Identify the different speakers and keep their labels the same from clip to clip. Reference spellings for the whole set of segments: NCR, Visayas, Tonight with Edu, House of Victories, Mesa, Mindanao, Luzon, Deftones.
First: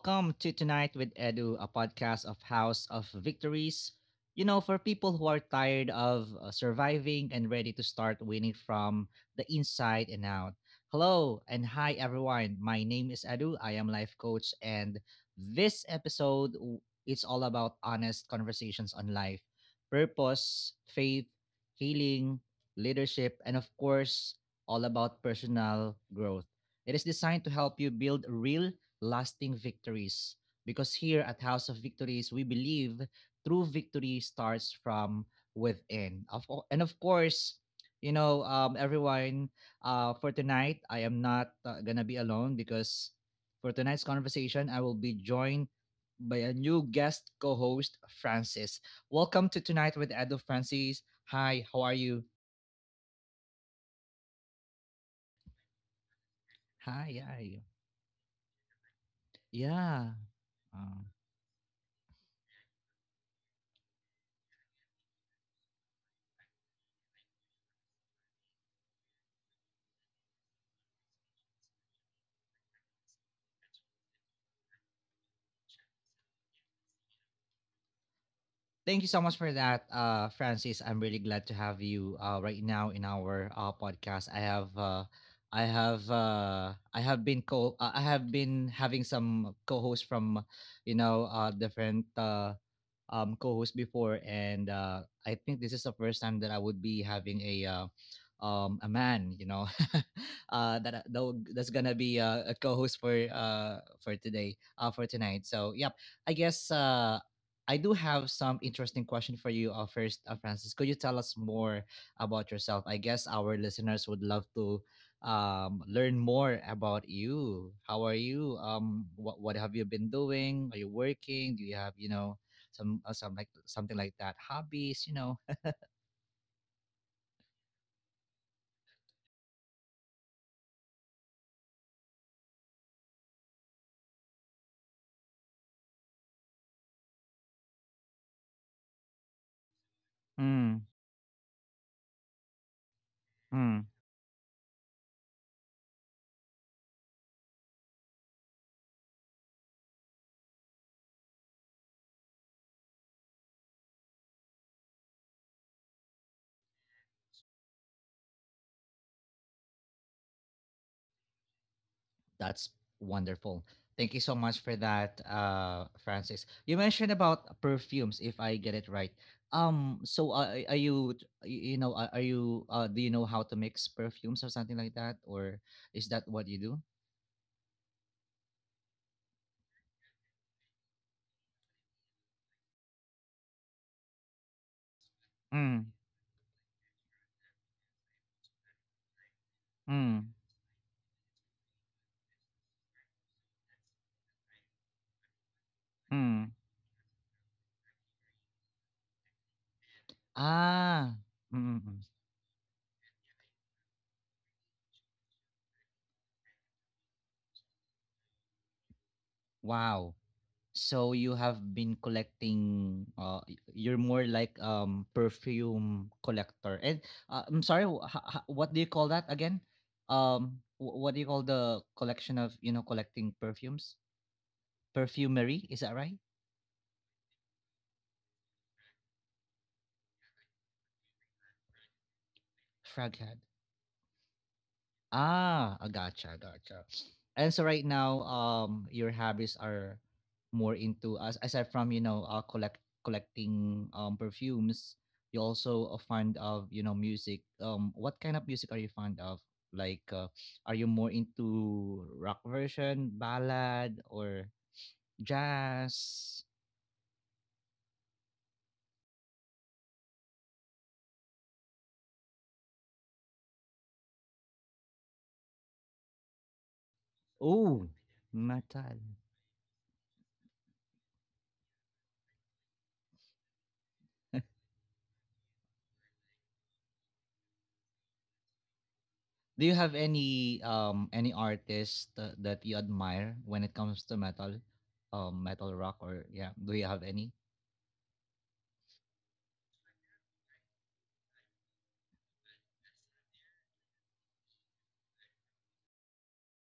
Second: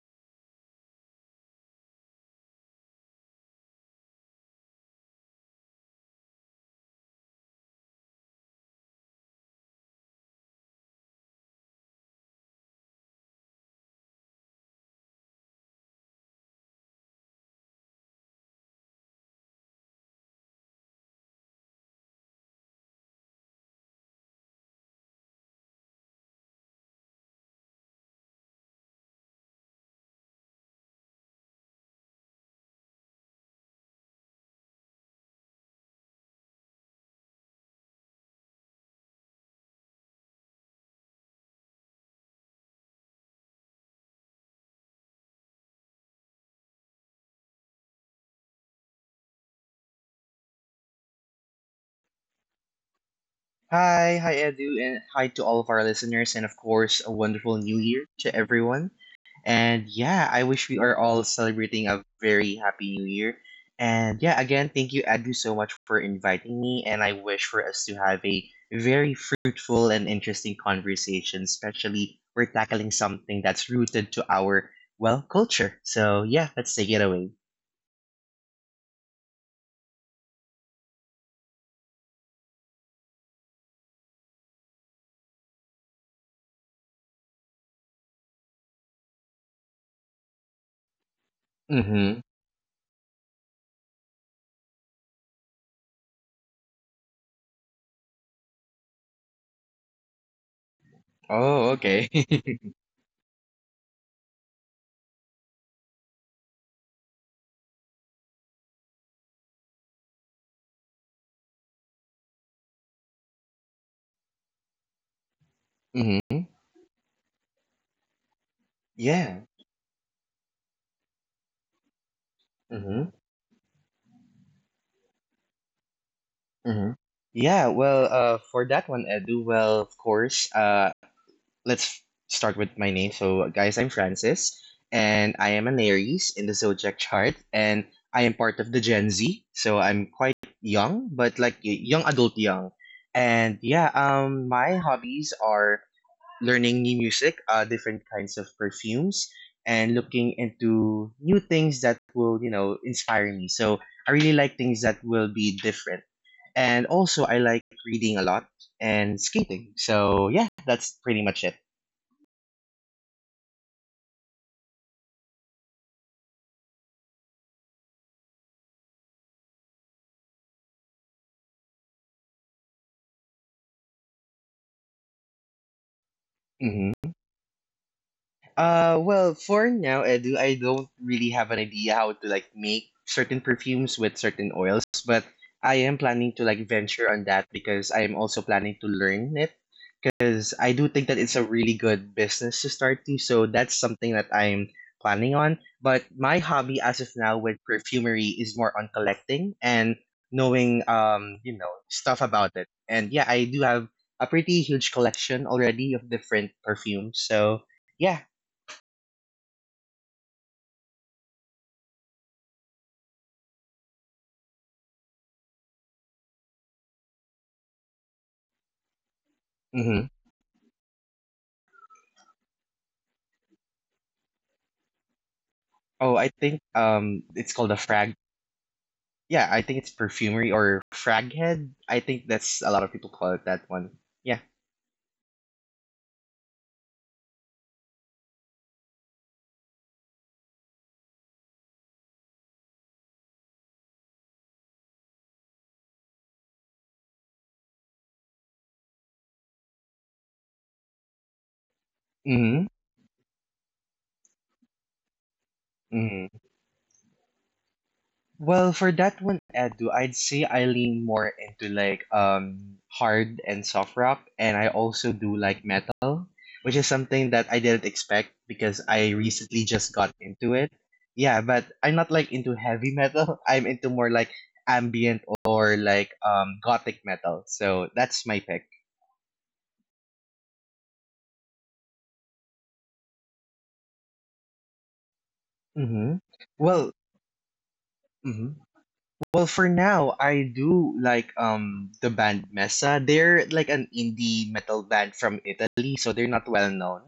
Speaker 1: Welcome to Tonight with Edu, a podcast of House of Victories. For people who are tired of surviving and ready to start winning from the inside and out. Hello and hi, everyone. My name is Edu. I am life coach, and this episode w- it's all about honest conversations on life, purpose, faith, healing, leadership, and of course, all about personal growth. It is designed to help you build real lasting victories. Because here at House of Victories, we believe true victory starts from within. And of course, everyone, for tonight, I am not going to be alone because for tonight's conversation, I will be joined by a new guest co host, Francis. Welcome to Tonight with Edo Francis. Hi, how are you?
Speaker 2: Hi, hi Edu, and hi to all of our listeners, and of course, a
Speaker 1: Hi,
Speaker 2: wonderful new
Speaker 1: hi.
Speaker 2: year to everyone. And yeah, I
Speaker 1: Yeah.
Speaker 2: wish we are all
Speaker 1: um,
Speaker 2: celebrating a very happy new year. And yeah, again, thank you, Edu, so much for inviting me, and I wish for us to have a very fruitful and interesting conversation, especially we're tackling something that's rooted to our, well, culture. So yeah, let's take it away.
Speaker 1: Thank you so much for that, Francis. I'm really glad to have you right now in our podcast. I have, I have, I have been co, I have been having some co-hosts from,
Speaker 2: Mm-hmm.
Speaker 1: different co-host before, and I think this is the first time that I would be having a man, you know,
Speaker 2: Oh, okay.
Speaker 1: that's gonna be a co-host for today, for tonight. So, yep, I guess uh, I do have some interesting question for you. First, Francis, could you tell us more about yourself? I guess our listeners would love to
Speaker 2: Mm-hmm.
Speaker 1: learn more about you. How are you?
Speaker 2: Yeah.
Speaker 1: What have you been doing? Are you working? Do you have some like something like that. Hobbies, you know,
Speaker 2: hmm Yeah, well, for that one, Edu, well, of course, let's start with my name. So, guys, I'm Francis, and I am an Aries in the zodiac chart, and I am part of the Gen Z. So, I'm quite young, but
Speaker 1: mm,
Speaker 2: like young adult young. And yeah,
Speaker 1: mm.
Speaker 2: my hobbies are learning new music, different kinds of perfumes, and looking into new things that will, you know, inspire me. So I really like things that will be different. And also, I like reading a lot and skating. So yeah, that's pretty much it.
Speaker 1: That's wonderful. Thank you so much for that, Francis. You mentioned about perfumes, if I get it right. Um, so uh, are you, do you know how to mix perfumes or something like that, or is that what
Speaker 2: hmm
Speaker 1: you do?
Speaker 2: well, for now, Edu, I don't really have an idea how to like make certain perfumes with certain oils, but I am planning
Speaker 1: Mm,
Speaker 2: to like venture on that because I am also planning to learn it because I do
Speaker 1: mm,
Speaker 2: think that it's a really good business to start to. So that's something that I'm planning on. But my hobby as
Speaker 1: mm,
Speaker 2: of now with perfumery is more on collecting and knowing you know
Speaker 1: ah, mm,
Speaker 2: stuff
Speaker 1: mm,
Speaker 2: about it.
Speaker 1: mm.
Speaker 2: And yeah, I do have a pretty huge collection already of different perfumes. So yeah,
Speaker 1: Wow. So you have been collecting you're more like perfume collector. And I'm sorry, what do you call that again?
Speaker 2: hmm
Speaker 1: What do you call the collection of, you know, collecting perfumes? Perfumery, is that right?
Speaker 2: Oh, I think it's called a frag. Yeah, I think it's perfumery or frag head. I think that's a lot of people call
Speaker 1: Fragad.
Speaker 2: it that one. Yeah.
Speaker 1: Ah, I gotcha, gotcha. And so right now, your hobbies are more into as aside from collecting perfumes, you also a fond of music. What kind of music are you fond of? Like, are you more into rock
Speaker 2: Mm-hmm.
Speaker 1: version, ballad, or
Speaker 2: hmm
Speaker 1: jazz?
Speaker 2: Well, for that one, Edu, I'd say I lean more into like hard and soft rock, and I also do like metal, which is something that I didn't
Speaker 1: Oh,
Speaker 2: expect because
Speaker 1: metal.
Speaker 2: I recently just got into it. Yeah, but I'm not like into heavy metal. I'm into more like ambient or like gothic metal. So that's my pick.
Speaker 1: Do you have any artist that you admire when it comes to metal, metal
Speaker 2: Mhm.
Speaker 1: rock or yeah?
Speaker 2: Well,
Speaker 1: Do you have any?
Speaker 2: mhm. Well, for now, I do like the band Mesa. They're like an indie metal band from Italy, so they're not well known.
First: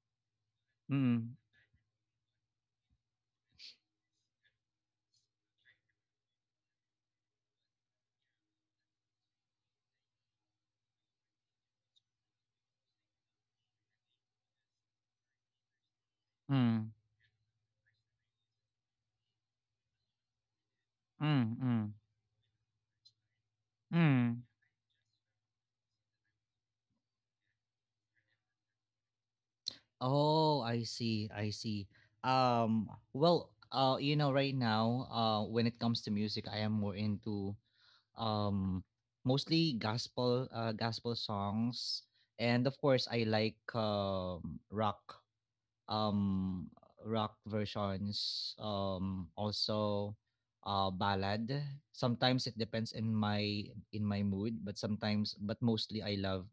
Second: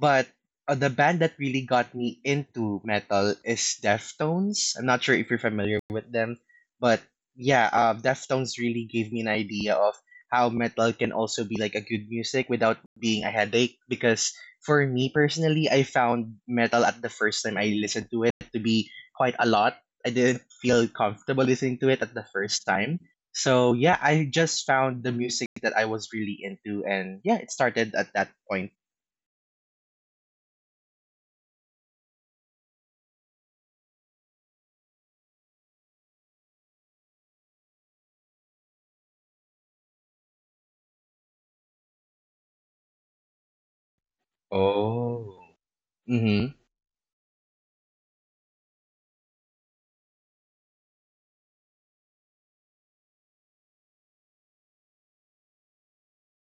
Speaker 2: But the band that
Speaker 1: Mm,
Speaker 2: really got me into metal is Deftones. I'm not sure if you're familiar with them, but yeah, Deftones really gave me an idea of how metal can also be like a good music without being a headache. Because for me personally, I found metal
Speaker 1: mm,
Speaker 2: at the first time I listened to it to be quite a lot. I didn't feel comfortable
Speaker 1: mm,
Speaker 2: listening to
Speaker 1: mm,
Speaker 2: it at the first time. So yeah, I
Speaker 1: mm.
Speaker 2: just found the music that I was really into, and yeah, it started at that point.
Speaker 1: Oh, I see. I see. Um, well, you know, right now, when it comes to music, I am more into um mostly gospel, gospel songs, and of course, I like rock.
Speaker 2: Oh, mm-hmm.
Speaker 1: um Rock versions also ballad sometimes it depends in my mood but sometimes but mostly I love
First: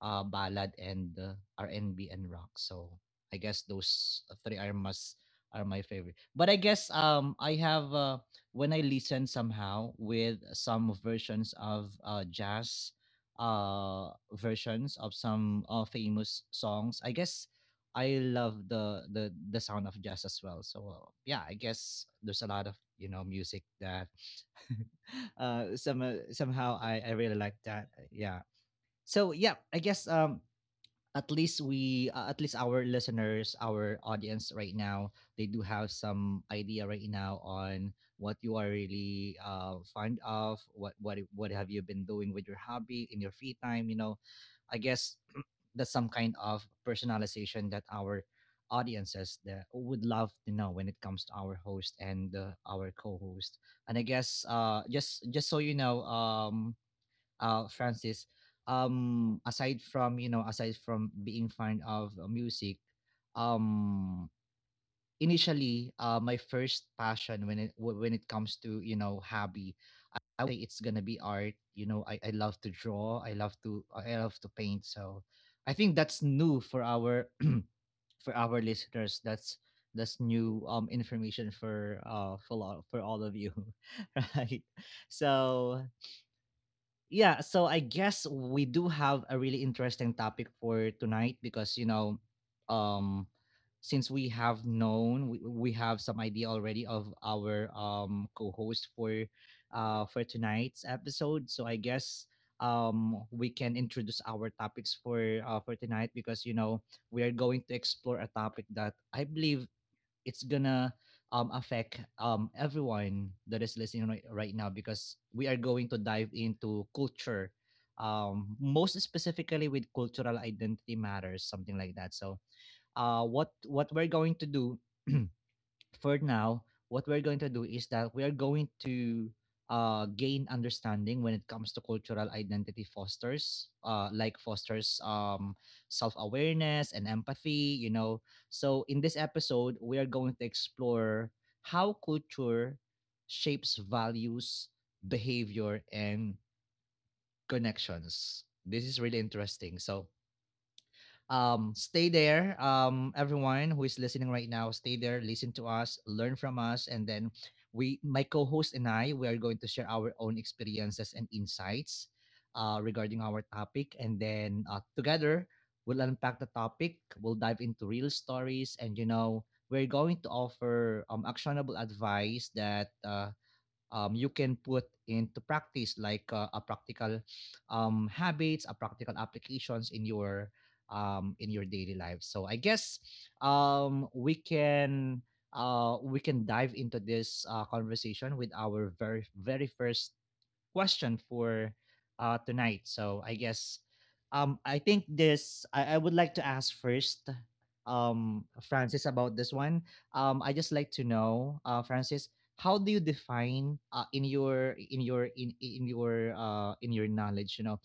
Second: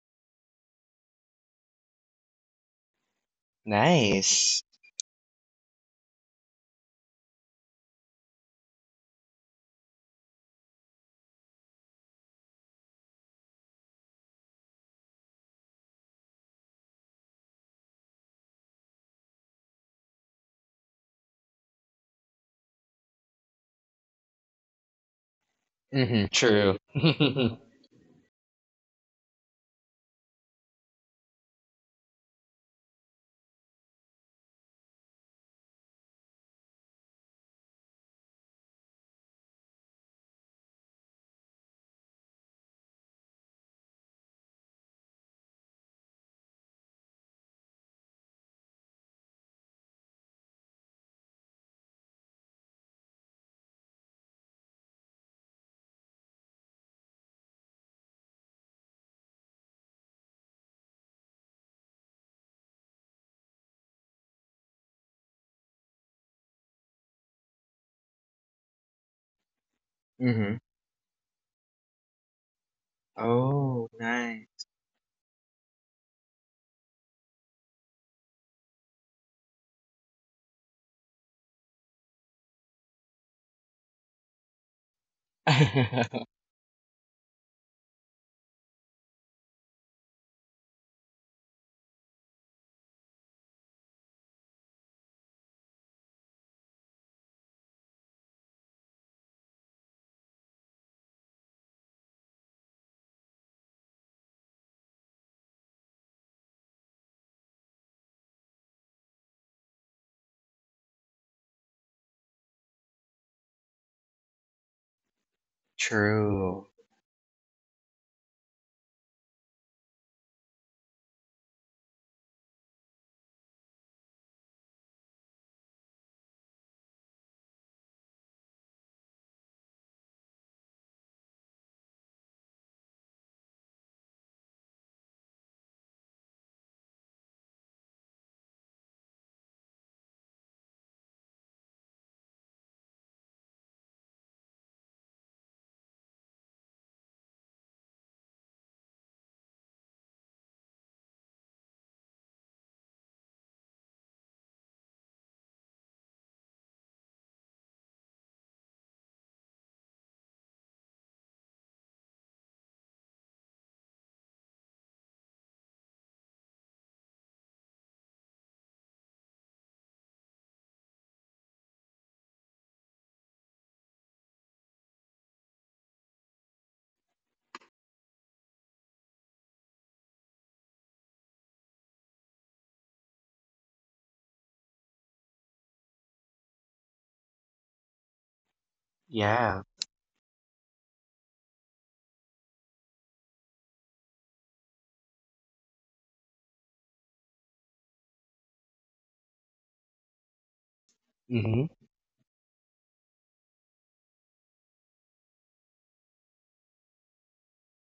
Speaker 1: ballad and R&B and B and rock. So I guess those three
Speaker 2: Nice.
Speaker 1: are must are my favorite. But I guess I have when I listen somehow with some versions of jazz uh versions of some famous songs. I guess I love the sound of jazz as well. So yeah, I guess there's a lot of music that
Speaker 2: Mm-hmm.
Speaker 1: somehow
Speaker 2: True.
Speaker 1: I really like that. Yeah. So yeah, I guess at least our listeners our audience right now they do have some idea right now on what you are really fond of what have you been doing with your hobby in your free time you know I guess that's some kind of personalization that our audiences that would love to know when it comes to our host and our co-host and I guess just so you know Francis, aside from aside from being fond of music, um, my first passion when when it comes to hobby,
Speaker 2: Mm-hmm.
Speaker 1: I would say it's gonna be art. You know, I love to draw. I love
Speaker 2: Oh,
Speaker 1: to I
Speaker 2: nice.
Speaker 1: love to paint. So, I think that's new for our for our listeners. That's new information for for all of you, right? So yeah so I guess we do have a really interesting topic for tonight because you know um since we have known we have some idea already of our co-host for tonight's episode so I guess we can introduce our topics for tonight because you know we are going to explore a topic that I believe it's gonna affect everyone that is listening right now because we are going to dive
Speaker 2: True.
Speaker 1: into culture, most specifically with cultural identity matters, something like that. So, what we're going to do for now, what we're going to do is that we are going to gain understanding when it comes to cultural identity fosters, fosters self awareness and empathy, you know. So, in this episode, we are going to explore how culture shapes values, behavior, and connections. This is really interesting. So, stay there. Everyone who is listening right now, stay there, listen to us, learn from us, and then we, my co-host and I, we are going to share our own experiences and insights regarding our topic, and then together we'll unpack the topic. We'll dive into real stories, and you know, we're going to offer actionable advice that you can put into practice a practical habits a practical applications in your daily life so I guess um, we can we can dive into this conversation with our very
Speaker 2: Yeah.
Speaker 1: very first question for tonight. So I guess I think this I would like to ask first Francis about this one. I just like to
Speaker 2: Mm-hmm.
Speaker 1: know, Francis, how do you define in your in your in your knowledge, you know,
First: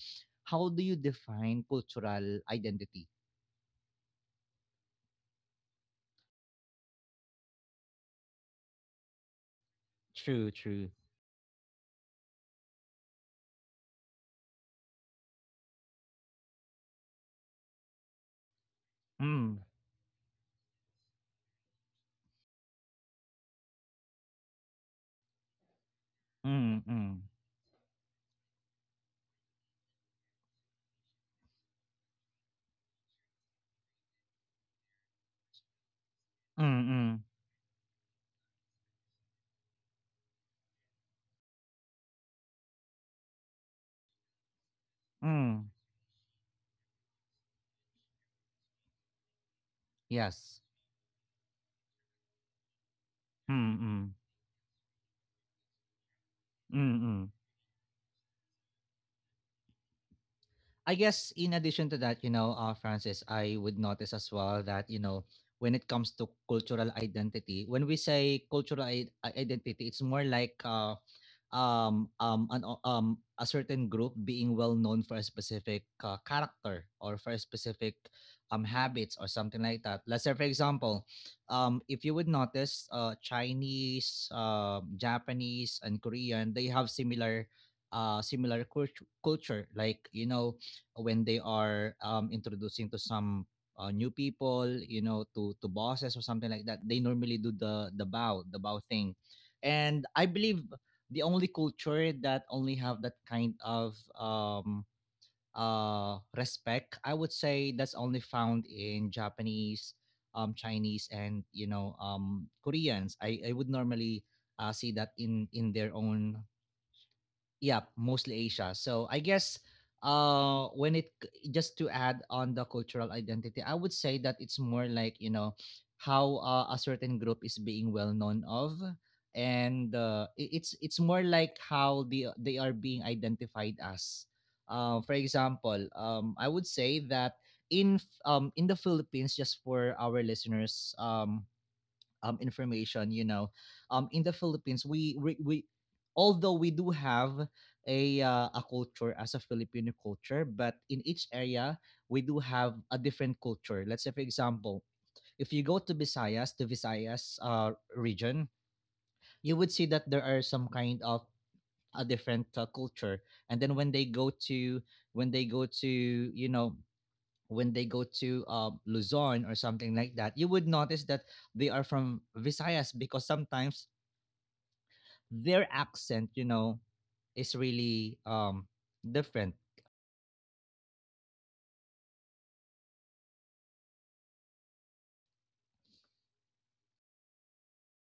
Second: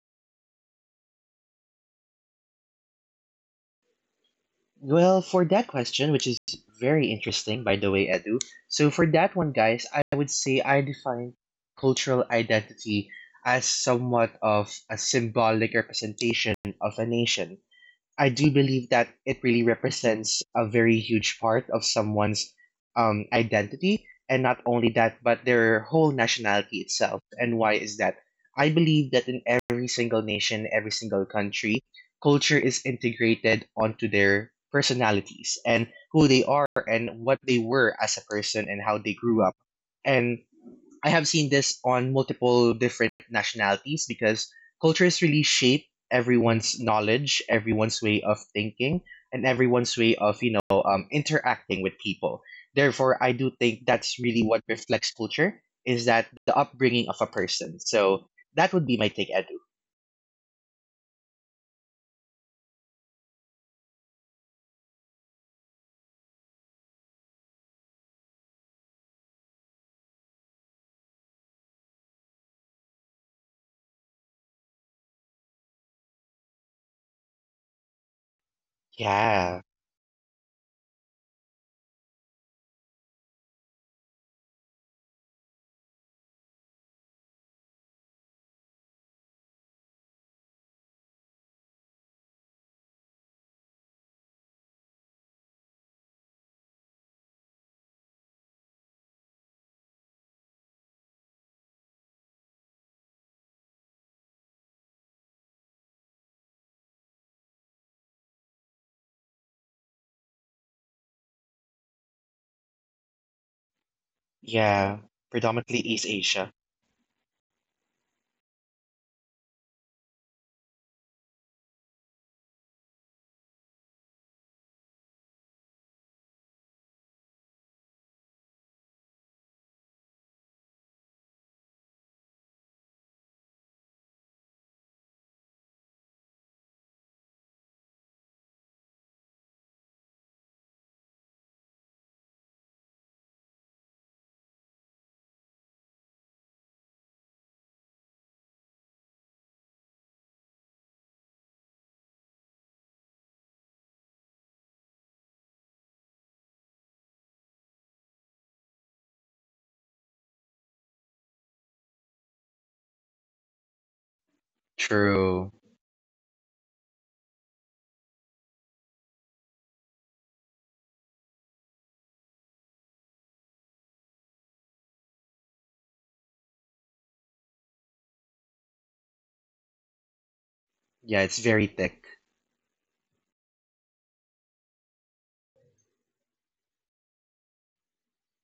Speaker 1: how do you define cultural identity?
Speaker 2: Well, for that question, which is very interesting, by the way, Edu. So, for that one, guys, I would
Speaker 1: True,
Speaker 2: say I
Speaker 1: true.
Speaker 2: define cultural identity as somewhat of a symbolic representation of a nation. I do believe that it really
Speaker 1: Mm,
Speaker 2: represents a very huge part of someone's identity. And not only that, but their whole
Speaker 1: mm,
Speaker 2: nationality
Speaker 1: mm,
Speaker 2: itself.
Speaker 1: mm,
Speaker 2: And why is that? I believe that in every single nation, every single country, culture is integrated onto their personalities and who they are and
Speaker 1: mm,
Speaker 2: what they were as a person and how they grew up. And I have seen this on multiple different nationalities because culture is really
Speaker 1: mm.
Speaker 2: shaped everyone's knowledge, everyone's way of thinking, and everyone's way of
Speaker 1: Yes.
Speaker 2: interacting with people. Therefore, I do think
Speaker 1: Mm,
Speaker 2: that's
Speaker 1: mm,
Speaker 2: really what reflects culture is that the upbringing
Speaker 1: mm,
Speaker 2: of a
Speaker 1: mm.
Speaker 2: person. So that would be my take, Edu.
Speaker 1: I guess in addition to that, you know, Francis, I would notice as well that you know when it comes to cultural identity, when we say identity, it's more like an a certain group being well known for a specific character or for a specific
Speaker 2: Yeah,
Speaker 1: habits or something like that let's say for example if you would notice chinese japanese and korean they have similar culture like you know when they are introducing to some new people you know to bosses or something like that they normally do the bow thing and I believe the only culture that only have that kind of respect I would say that's only found in japanese chinese and you know koreans I would normally
Speaker 2: yeah,
Speaker 1: see that
Speaker 2: predominantly
Speaker 1: in
Speaker 2: East
Speaker 1: their
Speaker 2: Asia.
Speaker 1: own yeah, mostly Asia. So I guess just to add on the cultural identity, I would say that it's more like, you know, how a certain group is being well known of and it's more like how they are being identified as. For example, I would say that in the Philippines just for our listeners information you know in the philippines we although we do have a culture as a filipino culture but in each area we do have a different culture let's say for example if you go to visayas region you would see that there are some kind of a different culture and then when they go to
Speaker 2: True.
Speaker 1: when they go to you know when they go to Luzon or something like that, you would notice that they are from Visayas because sometimes their accent, you know, is really different.
Speaker 2: Yeah, it's very thick.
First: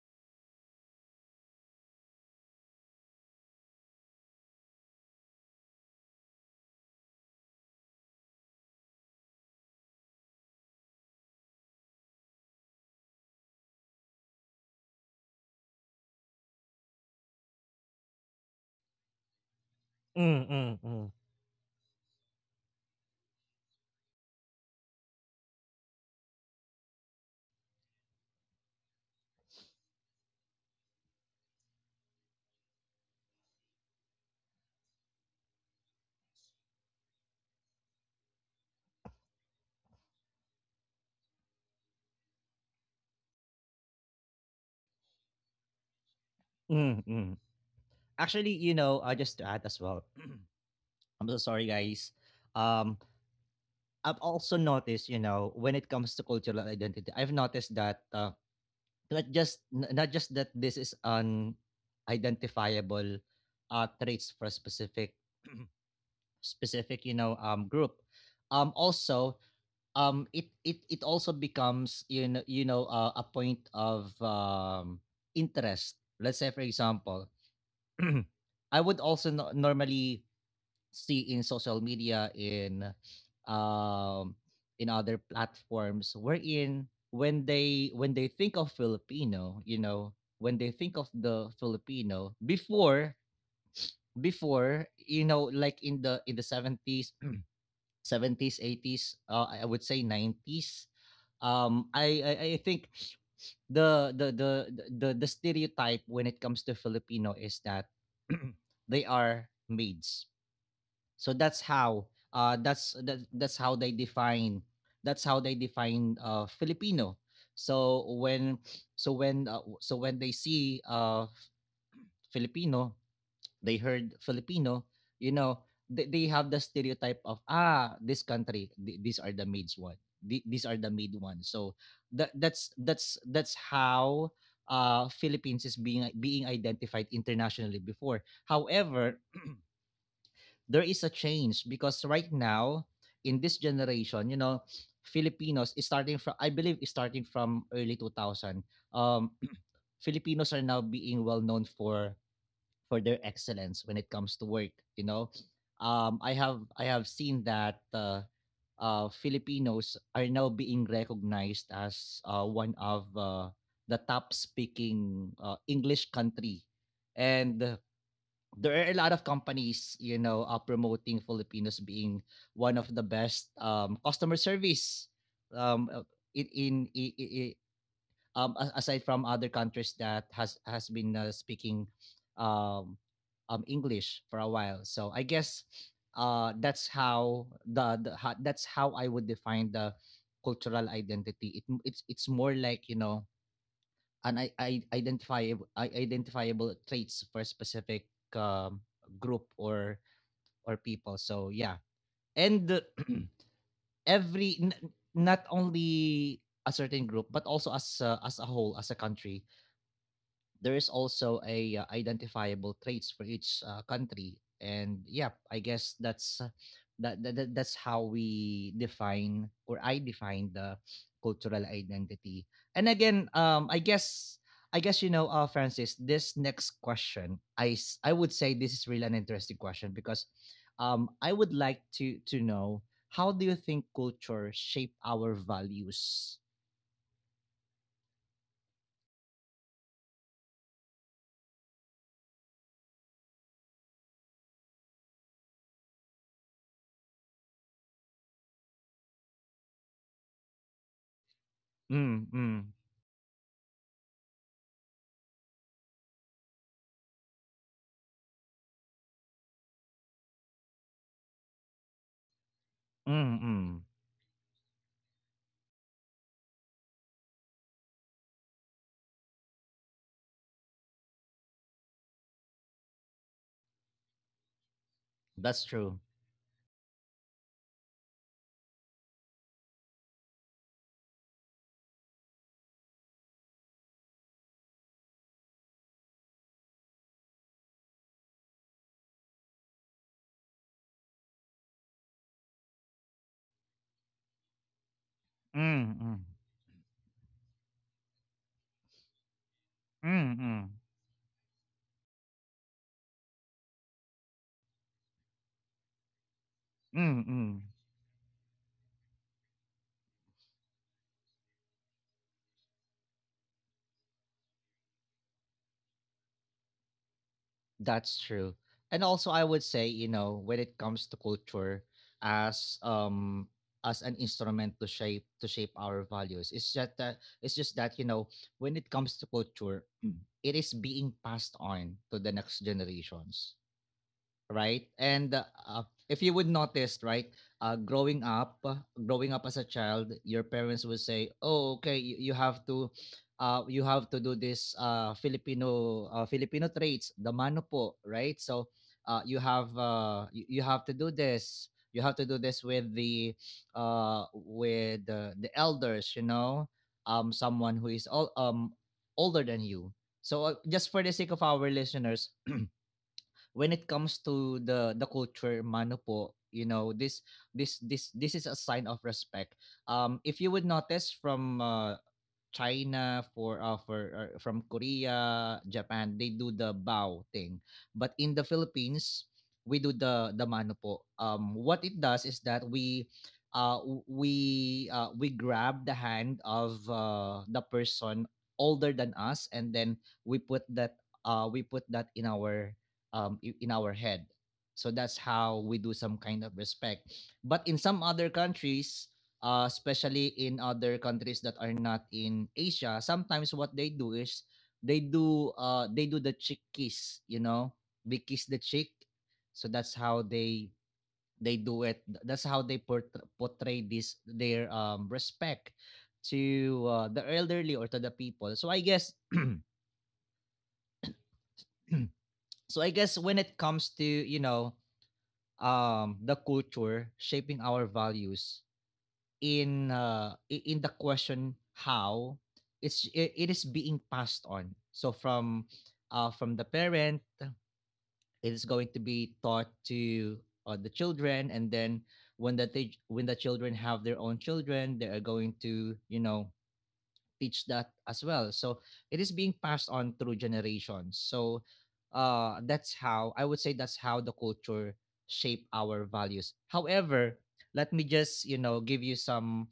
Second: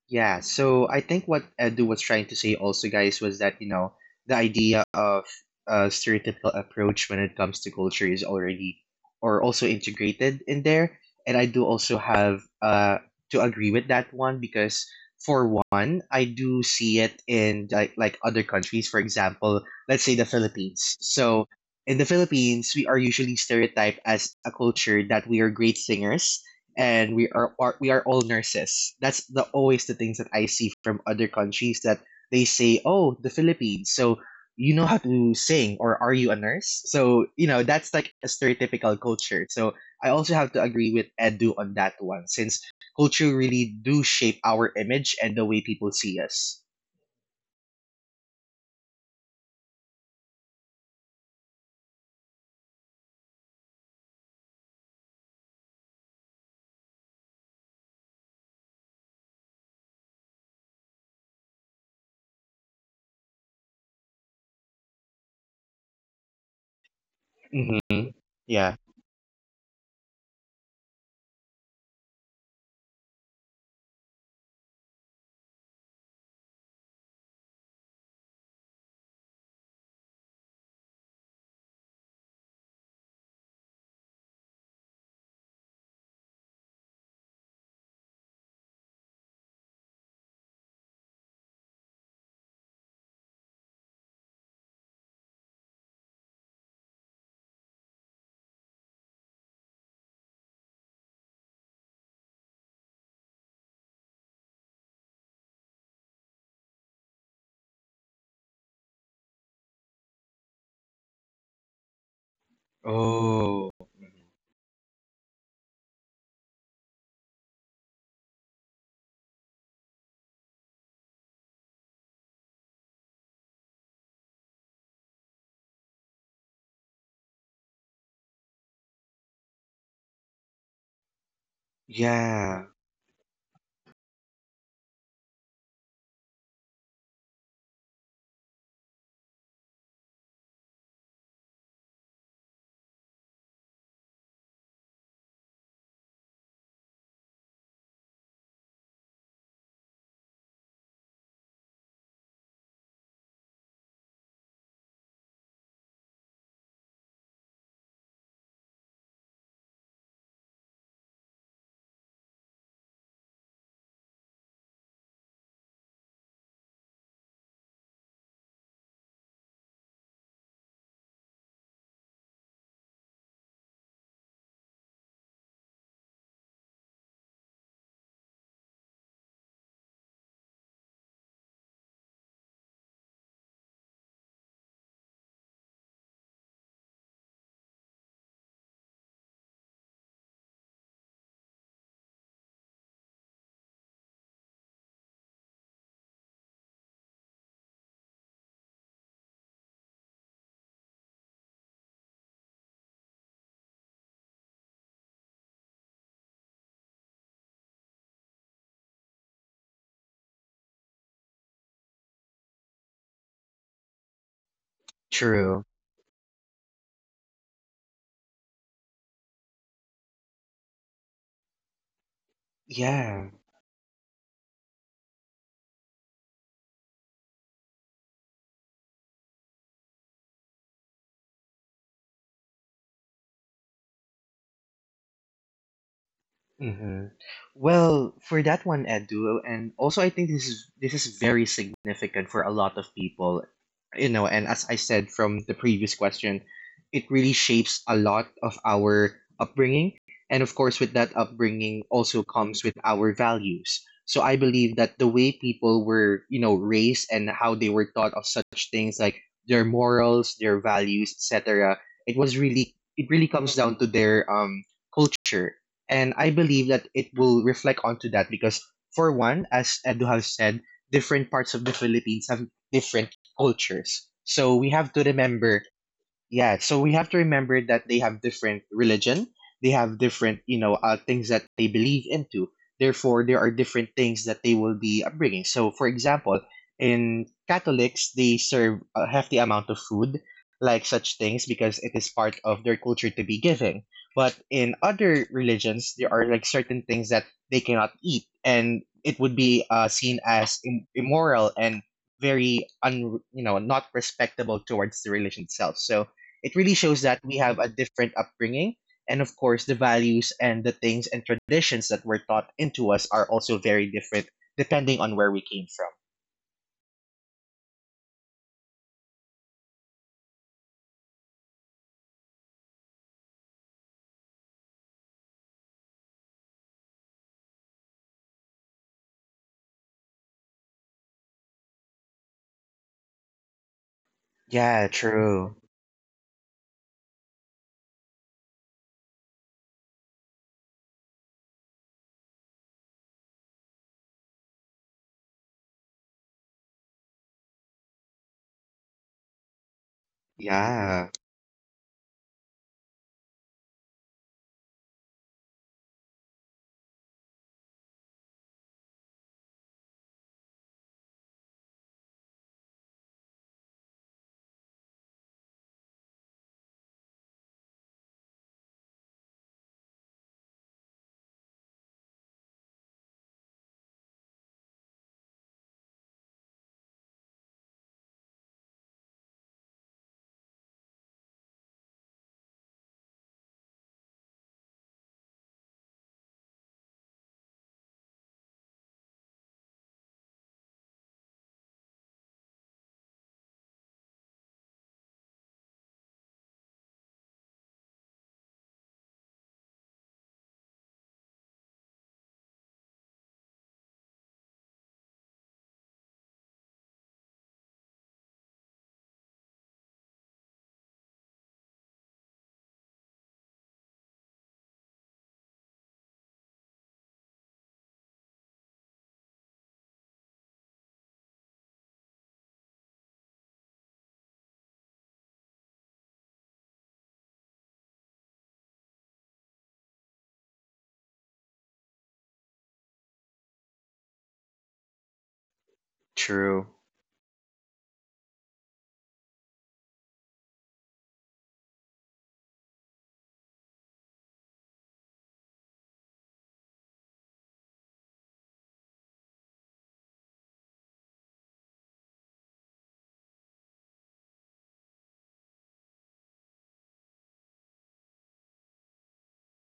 Speaker 2: Yeah, so I think what Edu was trying to say also, guys, was that, you know, the idea of a stereotypical approach when it comes to culture is already or also integrated in there. And I do also have to agree with that one because for one, I do see it in like other countries, for example, let's say the Philippines. So in the Philippines, we are usually stereotyped as a culture that we are great singers and we are we are all nurses. That's the always the things that I see from other countries that they say, "Oh, the Philippines." So you know how to sing or are you a nurse? So, you know, that's like a stereotypical culture. So, I also have to agree with Edu on that one since culture really do shape our image and the way people see us.
Speaker 1: Mm, mm. Actually, you know, just to add as well, I'm so sorry, guys. Um, I've also noticed, you know, when it comes to cultural identity, I've noticed that not just not just that this is an identifiable traits for a specific group,
Speaker 2: Mhm. Yeah.
Speaker 1: also, it also becomes, a point of interest. Let's say, for example, I would also normally see in social media, um in other platforms, wherein when they think of Filipino, you know, when they think of the Filipino before, before, you know, like in the 70s 70s, 80s, I would say 90s. I think the the the the stereotype when it comes to Filipino is that they are maids. So that's how that's how
Speaker 2: Oh,
Speaker 1: they define, that's how they define Filipino. So when, so when they see Filipino, they heard Filipino, you know, they have the stereotype of ah, this country, these are the maids one, these are the maid ones. So that that's
Speaker 2: yeah.
Speaker 1: that's that's how Philippines is being identified internationally before. However, there is a change, because right now in this generation, you know, Filipinos is starting from, I believe is starting from early 2000. Um Filipinos are now being well known for their excellence when it comes to work, you know. I have seen that Filipinos are now being recognized as one of the top speaking English country, and there are a lot of companies, you know, promoting Filipinos being one of the best customer service, um uh, in in, in, aside from other countries that has been speaking um, English for a while. So I guess that's how that's how I would define the cultural identity. It's more like, you know, an I identifiable, traits for a specific um, group, or people. So yeah, and every n- not only a certain group, but also as as a whole, as a country, there is also a identifiable traits for each country. And yeah, I guess
Speaker 2: True.
Speaker 1: that's that's how we define, or I define the cultural identity. And again,
Speaker 2: Yeah.
Speaker 1: I guess, you know, Francis, this next question, I would say this is really an interesting question, because I would like to know, how do you think culture shape our values?
Speaker 2: hmm Well, for that one, Edu, and also I think this is very significant for a lot of people, you know. And as I said from the previous question, it really shapes a lot of our upbringing, and of course, with that upbringing
Speaker 1: mm
Speaker 2: also
Speaker 1: mm
Speaker 2: comes with our values. So I believe that the way people were, you know, raised and how they were taught of such things like their morals, their values, etc.
Speaker 1: mm
Speaker 2: It really
Speaker 1: mm
Speaker 2: comes down to their culture, and I believe that it will reflect onto that because, for one, as Edu has said, different parts of the Philippines have different cultures. So we have to
Speaker 1: That's true.
Speaker 2: remember yeah, so we have to remember that they have different religion, they have different, you know, things that they believe into. Therefore, there are different things that they will be upbringing. So, for example, in Catholics, they serve a hefty amount of food, like such things, because it is part of their culture to be giving. But in other
Speaker 1: Mm-mm.
Speaker 2: religions, there are like certain things that they cannot eat, and it would be seen
Speaker 1: Mm,
Speaker 2: as immoral and very un, you know, not respectable towards the religion itself. So it really
Speaker 1: mm,
Speaker 2: shows that
Speaker 1: mm.
Speaker 2: we have a different upbringing. And of course, the values and the things and traditions that were taught into us are also very different depending on where we came from.
Speaker 1: That's true. And also I would say, you know, when it comes to culture as um as an instrument to shape our values. It's just that, you know, when it comes to culture, it is being passed on to the next generations, right?
Speaker 2: Yeah,
Speaker 1: And
Speaker 2: true.
Speaker 1: if you would notice, right, uh, growing up, uh, growing up as a child, your parents would say, "Oh, okay, you have to do this, Filipino traits, the mano po, right? So you have, you have to do
Speaker 2: Yeah,
Speaker 1: this." You have to do this with the with the elders, you know, someone who is older than you. So just for the sake of our listeners, when it comes to the culture, mano po, you know, this this is a sign of respect. If you would notice, from China, for from Korea, Japan, they do the bow thing. But in the Philippines, we do the mano po. What it does is that we, we grab the hand of the person older than us, and then we put that, we put that in our in our head. So that's how we do some kind of respect. But in some other countries, especially in other countries that are not in Asia, sometimes what they do is they do the cheek kiss, you know, they kiss the cheek. So that's how they do it. That's how they portray, this their respect to the elderly, or to the people. So I guess so I guess, when it comes to, you know, the culture shaping our values, in in the question how, it is being passed on. So from the
Speaker 2: true.
Speaker 1: parent, it is going to be taught to the children, and then when when the children have their own children, they are going to, you know, teach that as well. So it is being passed on through generations. So that's how I would say, that's how the culture shape our values. However, let me just, you know, give you some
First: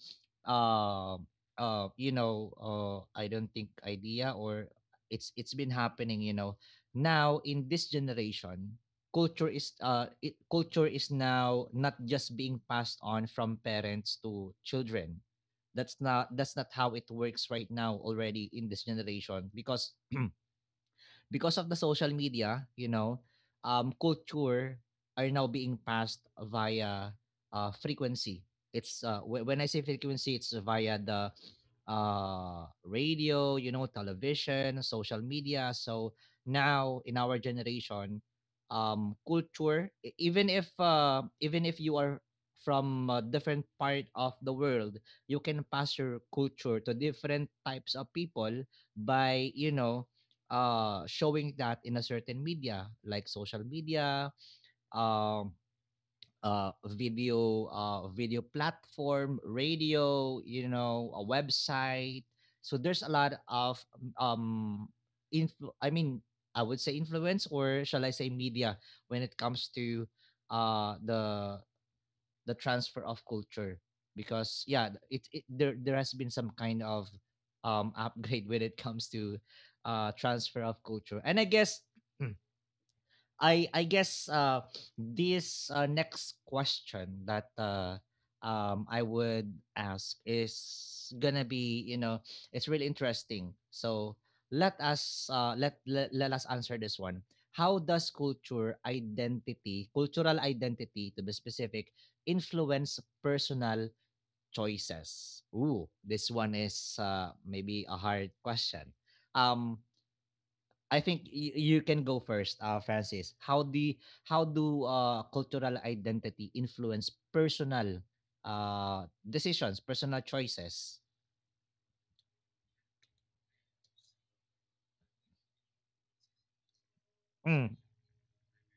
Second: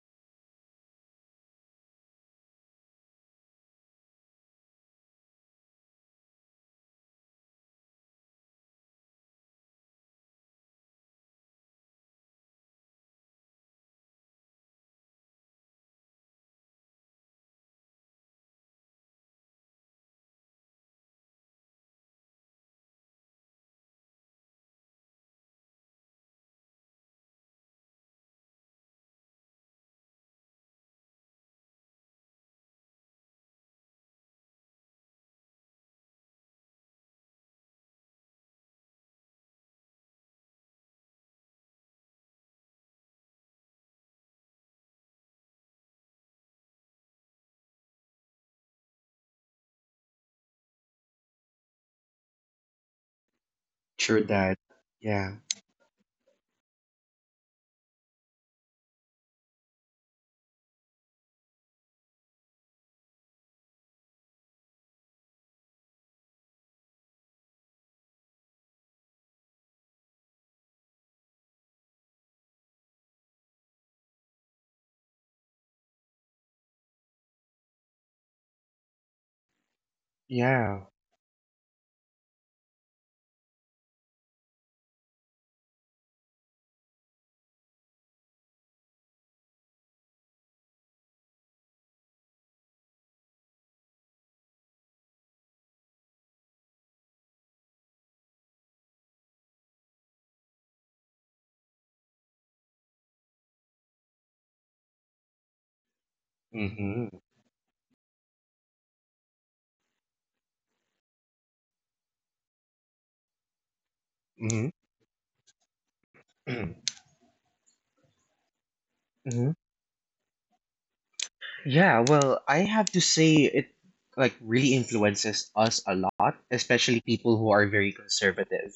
Speaker 1: uh, you know, I don't think idea, or it's been happening. You know, now in this generation, culture is now not just being passed on from parents to children. That's not, how it works right now already in this generation, because because of the social media, you know, culture are now being passed via frequency. It's, when I say frequency, it's via the radio, you know, television, social media. So now in our generation, culture, even if you are from a different part of the world, you can pass your culture to different types of people by, you know, showing that in a certain media, like social
Speaker 2: True
Speaker 1: media,
Speaker 2: that. Yeah.
Speaker 1: um, video, video platform, radio, you know, a website. So there's a lot of um, I mean, I would say influence, or shall I say media, when it comes to the transfer of culture. Because yeah, it there there has been some kind of upgrade when it comes to transfer of
Speaker 2: Yeah.
Speaker 1: culture. And I guess, I I guess uh, this next question that I would ask is gonna be, you know, it's really interesting. So let us, let us answer this one. How does culture identity, cultural identity to be specific, influence personal choices? Ooh, this one is
Speaker 2: Mm-hmm.
Speaker 1: maybe a hard question. Um, I think you can go first, Francis. How do, cultural identity
Speaker 2: Mm-hmm.
Speaker 1: influence personal decisions, personal choices?
Speaker 2: Yeah, well, I have to say it like really influences us a lot, especially people who are
Speaker 1: Mm,
Speaker 2: very conservative.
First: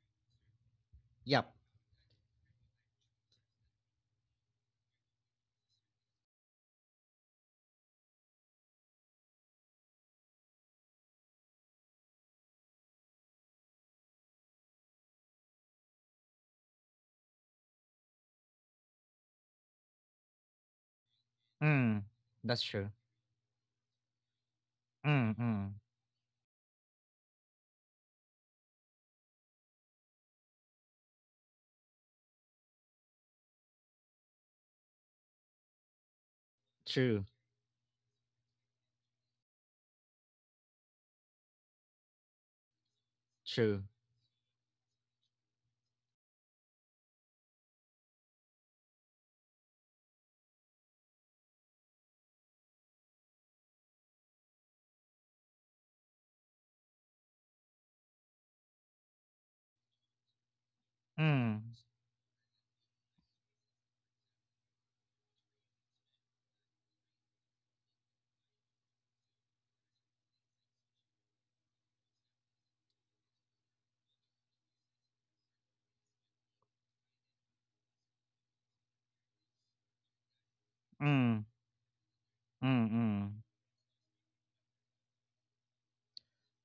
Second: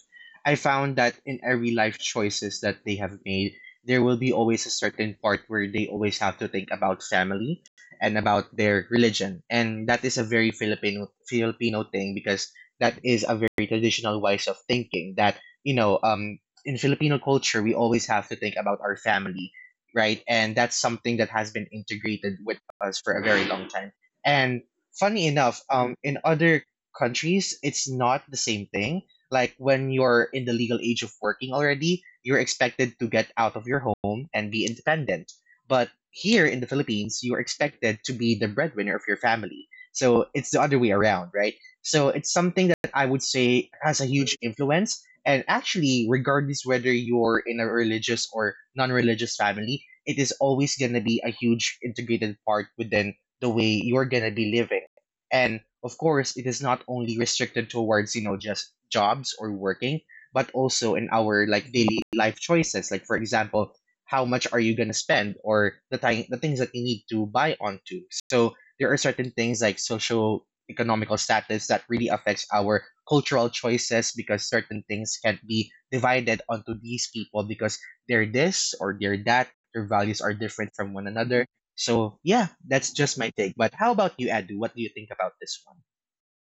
Speaker 2: I found that in
Speaker 1: yep,
Speaker 2: every life choices that they have made, there will be always a certain part where they always have to think about family and about their religion. And that is a very Filipino Filipino thing because that is a very traditional ways of thinking that, you know, in Filipino culture we always have to think about our family, right? And that's something that has been
Speaker 1: mm,
Speaker 2: integrated with
Speaker 1: that's true.
Speaker 2: us for a very long time. And funny
Speaker 1: Mm,
Speaker 2: enough,
Speaker 1: mm.
Speaker 2: in other countries, it's not the same thing. Like when you're in the legal age of working already, you're expected to get out of your home and be independent. But here in the Philippines,
Speaker 1: True,
Speaker 2: you're expected to be the breadwinner of your family. So it's the other way around, right? So it's something that I would say
Speaker 1: true.
Speaker 2: has a huge influence. And actually, regardless whether you're in a religious or non religious family, it is always going to be a huge integrated part within the way you're going to be living. And of course, it is not only restricted towards, you know, just jobs or working, but also in our
Speaker 1: mm,
Speaker 2: like daily life choices. Like for example, how much are you going to spend or the time, the things that you need to buy onto. So there are certain things like social economical status that really affects our cultural choices because certain things can be divided onto these people because they're this or they're that, their values are different from one
Speaker 1: mm,
Speaker 2: another. So yeah,
Speaker 1: mm,
Speaker 2: that's just my
Speaker 1: mm.
Speaker 2: take. But how about you, Adu? What do you think about this one?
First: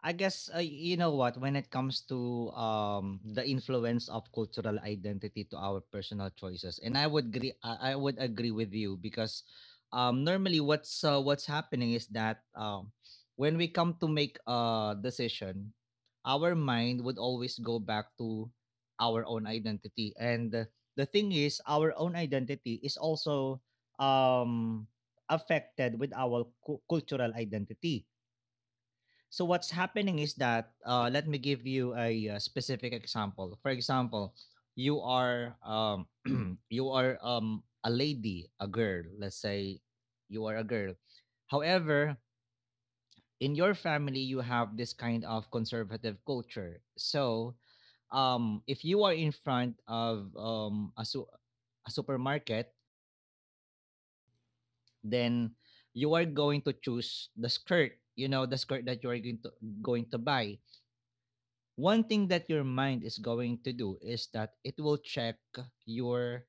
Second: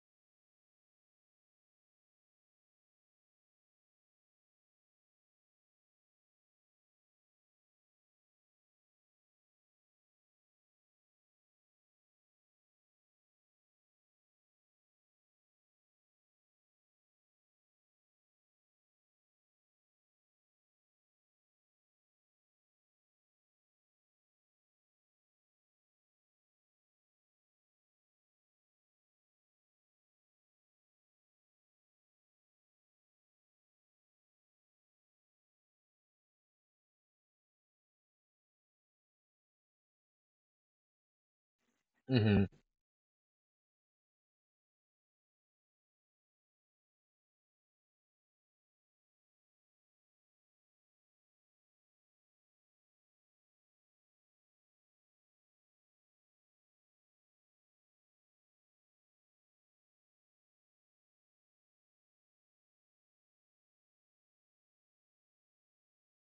Speaker 1: I guess, you know what, when it comes to the influence of cultural identity to our personal choices, and I would agree, I would agree with you, because normally what's happening is that when we come to make a decision, our mind would always go back to our own identity. And the thing is, our own identity is also um affected with our cultural identity. So what's happening is that, let me give you a, specific example. For example, you are you are a lady, a girl. Let's say you are a girl. However,
Speaker 2: Mm-hmm.
Speaker 1: in your family, you have this kind of conservative culture. So if you are in front of a supermarket, then you are going to choose the skirt. You know, the skirt that you are going to buy, one thing that your mind is going to do is that it will check your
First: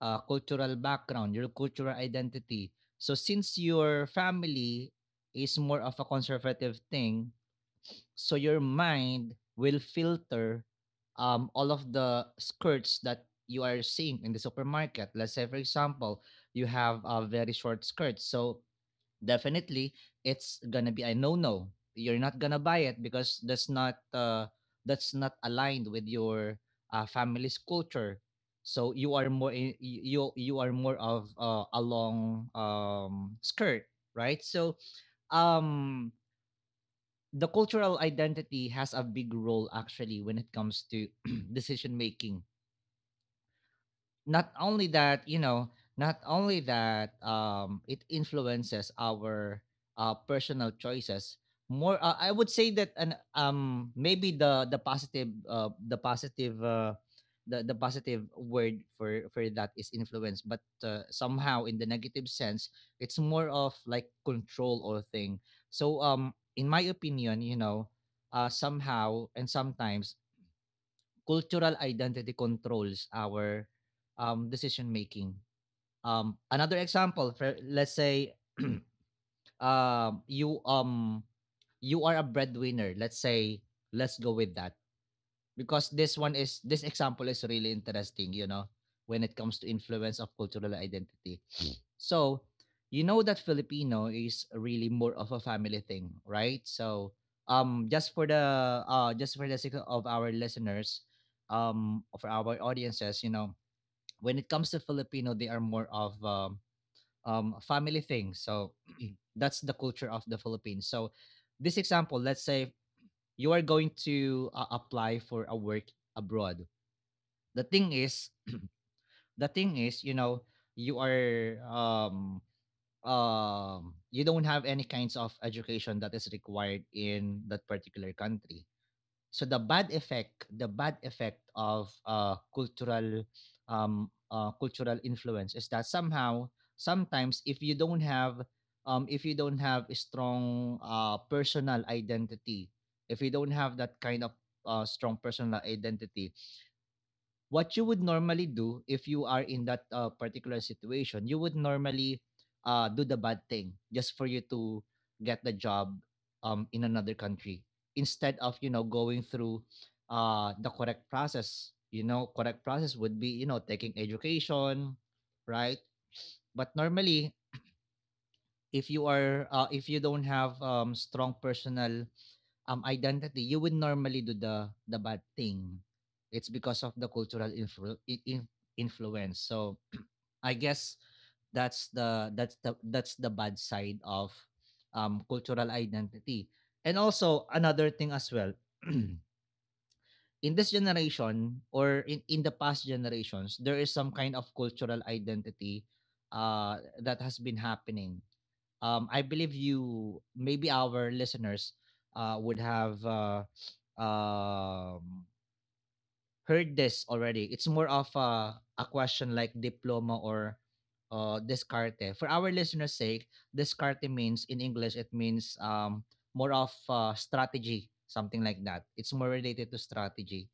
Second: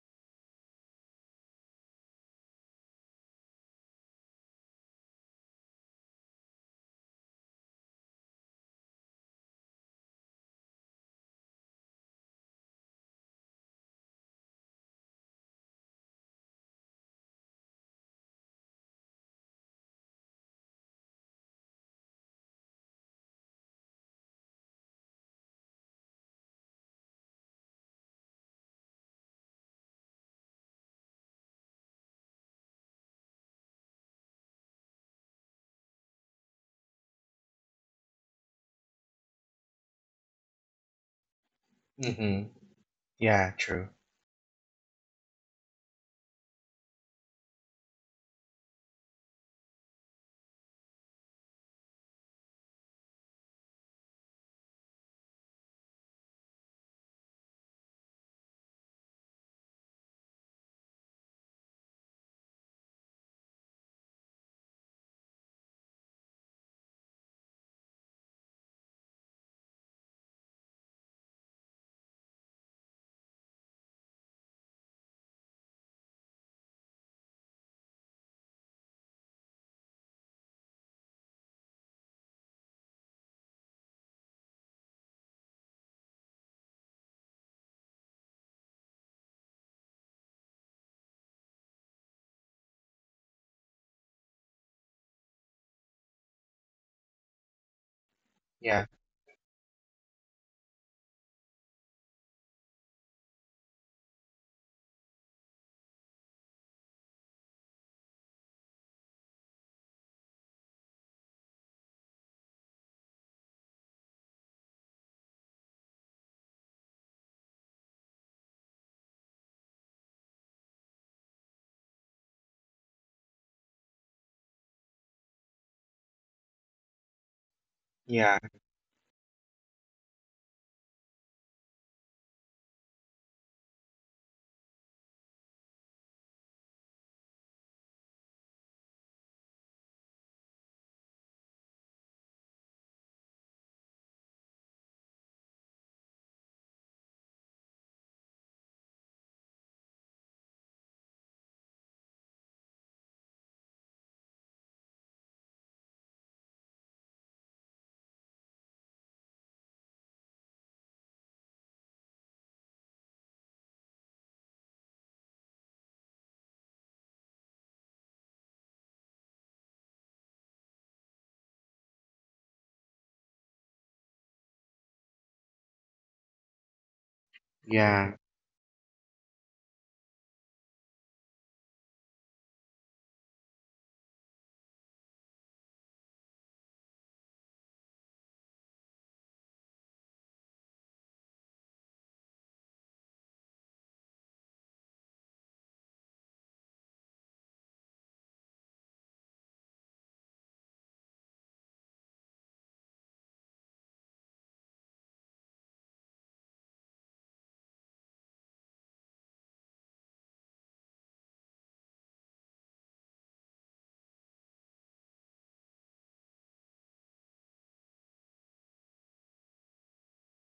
Speaker 1: cultural background, your cultural identity. So since your family is more of a conservative thing, so your mind will filter all of the skirts that you are seeing in the supermarket. Let's say, for example, you have a very short skirt. So definitely it's gonna be a no-no. You're not gonna buy it, because that's not, that's not aligned with your family's culture. So you are more in, you are more of a long skirt, right? So um, the cultural identity has a big role actually when it comes to decision making.
Speaker 2: Mm-hmm. Yeah, true.
Speaker 1: Not only that, you know, not only that it influences our personal choices more. I would say that an maybe the the positive word for that is influence, but somehow in the negative sense, it's more of like control or thing. So in my opinion, you know, somehow and sometimes cultural identity controls our decision making. Another example, for, let's say um, you um you are a breadwinner. Let's say, let's go with that, because this one is, this example is really interesting. You know, when it comes to influence of cultural identity, so, you know that Filipino is really more of a family thing, right? So, just for
Speaker 2: Yeah.
Speaker 1: the, just for the sake of our listeners, for our audiences, you know, when it comes to Filipino, they are more of family thing. So, that's the culture of the Philippines. So, this example, let's say you are going to apply for a work abroad. The thing is, the thing is, you know, you are you don't have any kinds of education that is required in that particular
Speaker 2: Yeah.
Speaker 1: country, so the bad effect of cultural cultural influence is that somehow sometimes if you don't have if you don't have a strong personal identity, if you don't have that kind of strong personal identity, what you would normally do if you are in that particular situation, you would normally do the bad thing just for you to get the job, in another country, instead of, you know, going through the correct process. You know, correct process would be, you know, taking education, right? But normally, if you are if you don't have strong personal identity, you would normally do the bad thing. It's because of the cultural
Speaker 2: Yeah.
Speaker 1: in- influence. So I guess that's the bad side of cultural identity. And also another thing as well, in this generation or in the past generations, there is some kind of cultural identity that has been happening. I believe you, maybe our listeners, would have um, heard this already. It's more of a question like diploma or descarte. For our listeners' sake, descarte means in English, it means more of strategy, something like that. It's more related to strategy.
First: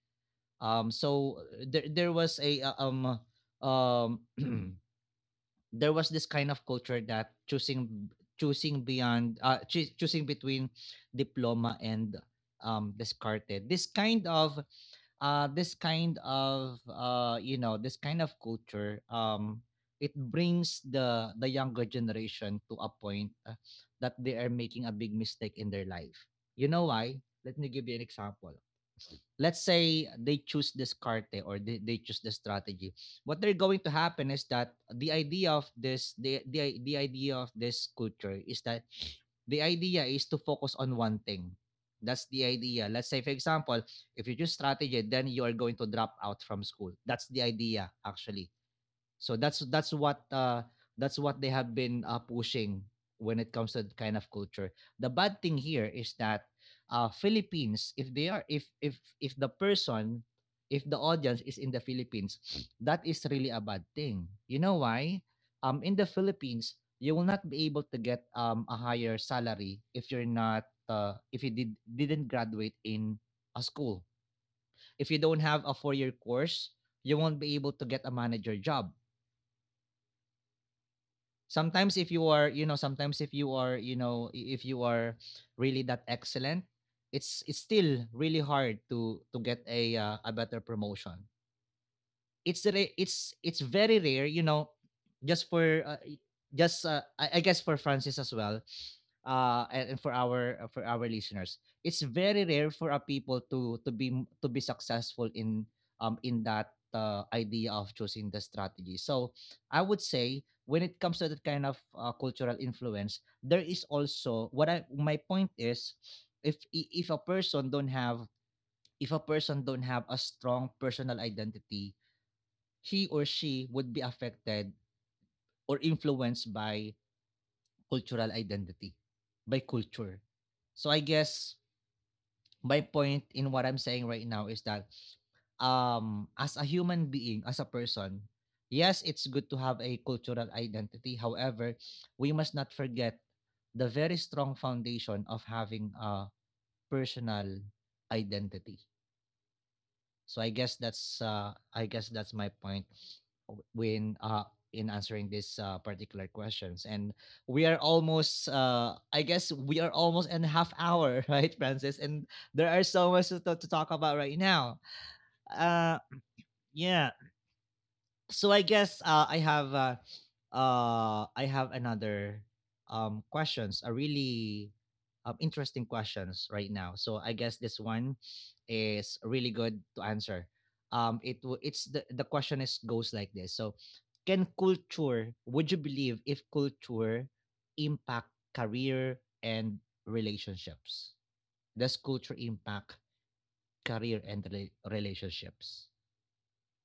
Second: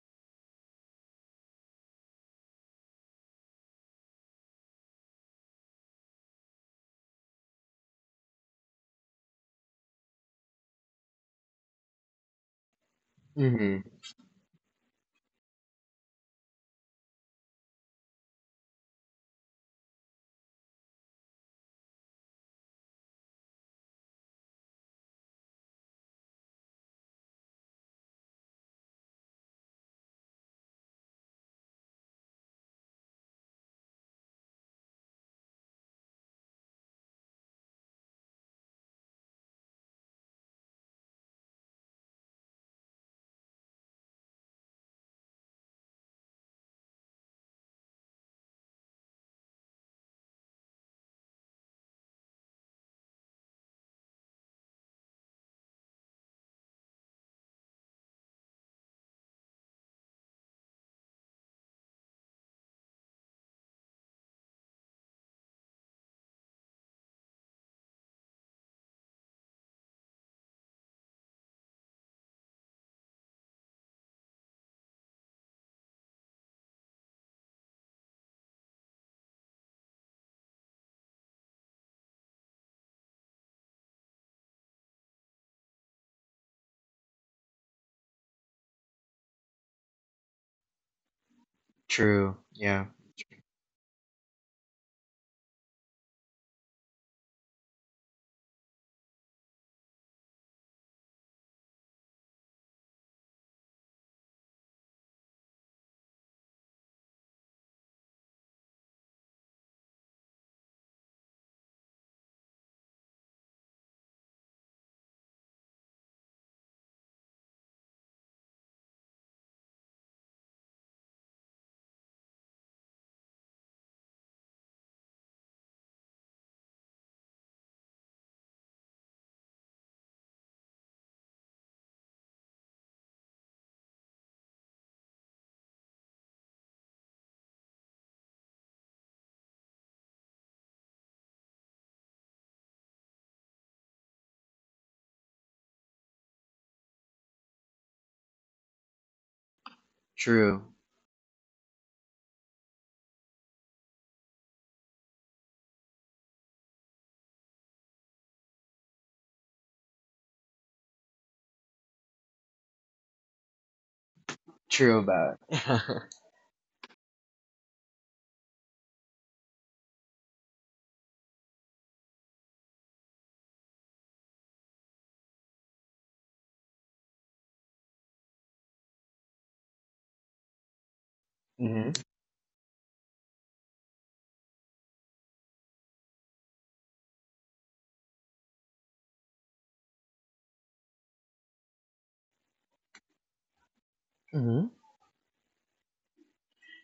Speaker 1: There was a uh, um there was this kind of culture that choosing beyond choosing between diploma and discarded.
Speaker 2: Mm-hmm.
Speaker 1: This kind of this kind of this kind of culture, it brings the younger generation to a point that they are making a big mistake in their life. You know why? Let me give you an example. Let's say they choose this carte, or they choose the strategy. What they're going to happen is that the idea of this the idea of this culture is that the idea is to focus on one thing. That's the idea. Let's say, for example, if you choose strategy, then you are going to drop out from school. That's the idea, actually. So that's what that's what they have been pushing when it comes to that kind of culture. The bad thing here is that Philippines, if they are if the person if the audience is in the Philippines, that is really a bad thing. You know why? In the Philippines, you will not be able to get a higher salary if you're not if you didn't graduate in a school. If you don't have a 4 year course, you won't be able to get a manager job. Sometimes if you are, you know, if you are really that excellent, it's still really hard to get a better promotion.
Speaker 2: True.
Speaker 1: It's
Speaker 2: Yeah.
Speaker 1: ra- it's very rare, you know, just for just I guess for Francis as well, and for our listeners, it's very rare for a people to to be successful in that idea of choosing the strategy. So I would say when it comes to that kind of cultural influence, there is also, what I my point is, if a person don't have, if a person don't have a strong personal identity, he or she would be affected or influenced by cultural identity, by culture. So I guess my point in what I'm saying right now is that as a human being, as a person, yes, it's good to have a cultural identity. However, we must not forget the very strong foundation of having a personal identity. So
Speaker 2: True
Speaker 1: I guess that's my point when in answering this particular questions. And we are almost I guess we are almost in half hour, right, Francis? And there are so much to talk about right now.
Speaker 2: True about.
Speaker 1: Uh, yeah, so I guess I have another questions, a really interesting questions right now. So I guess this one is really good to answer. It wo- it's
Speaker 2: Mm-hmm.
Speaker 1: the question is goes like this. So can culture? Would you believe if culture impact career and relationships? Does culture impact career and
Speaker 2: Mm-hmm.
Speaker 1: relationships?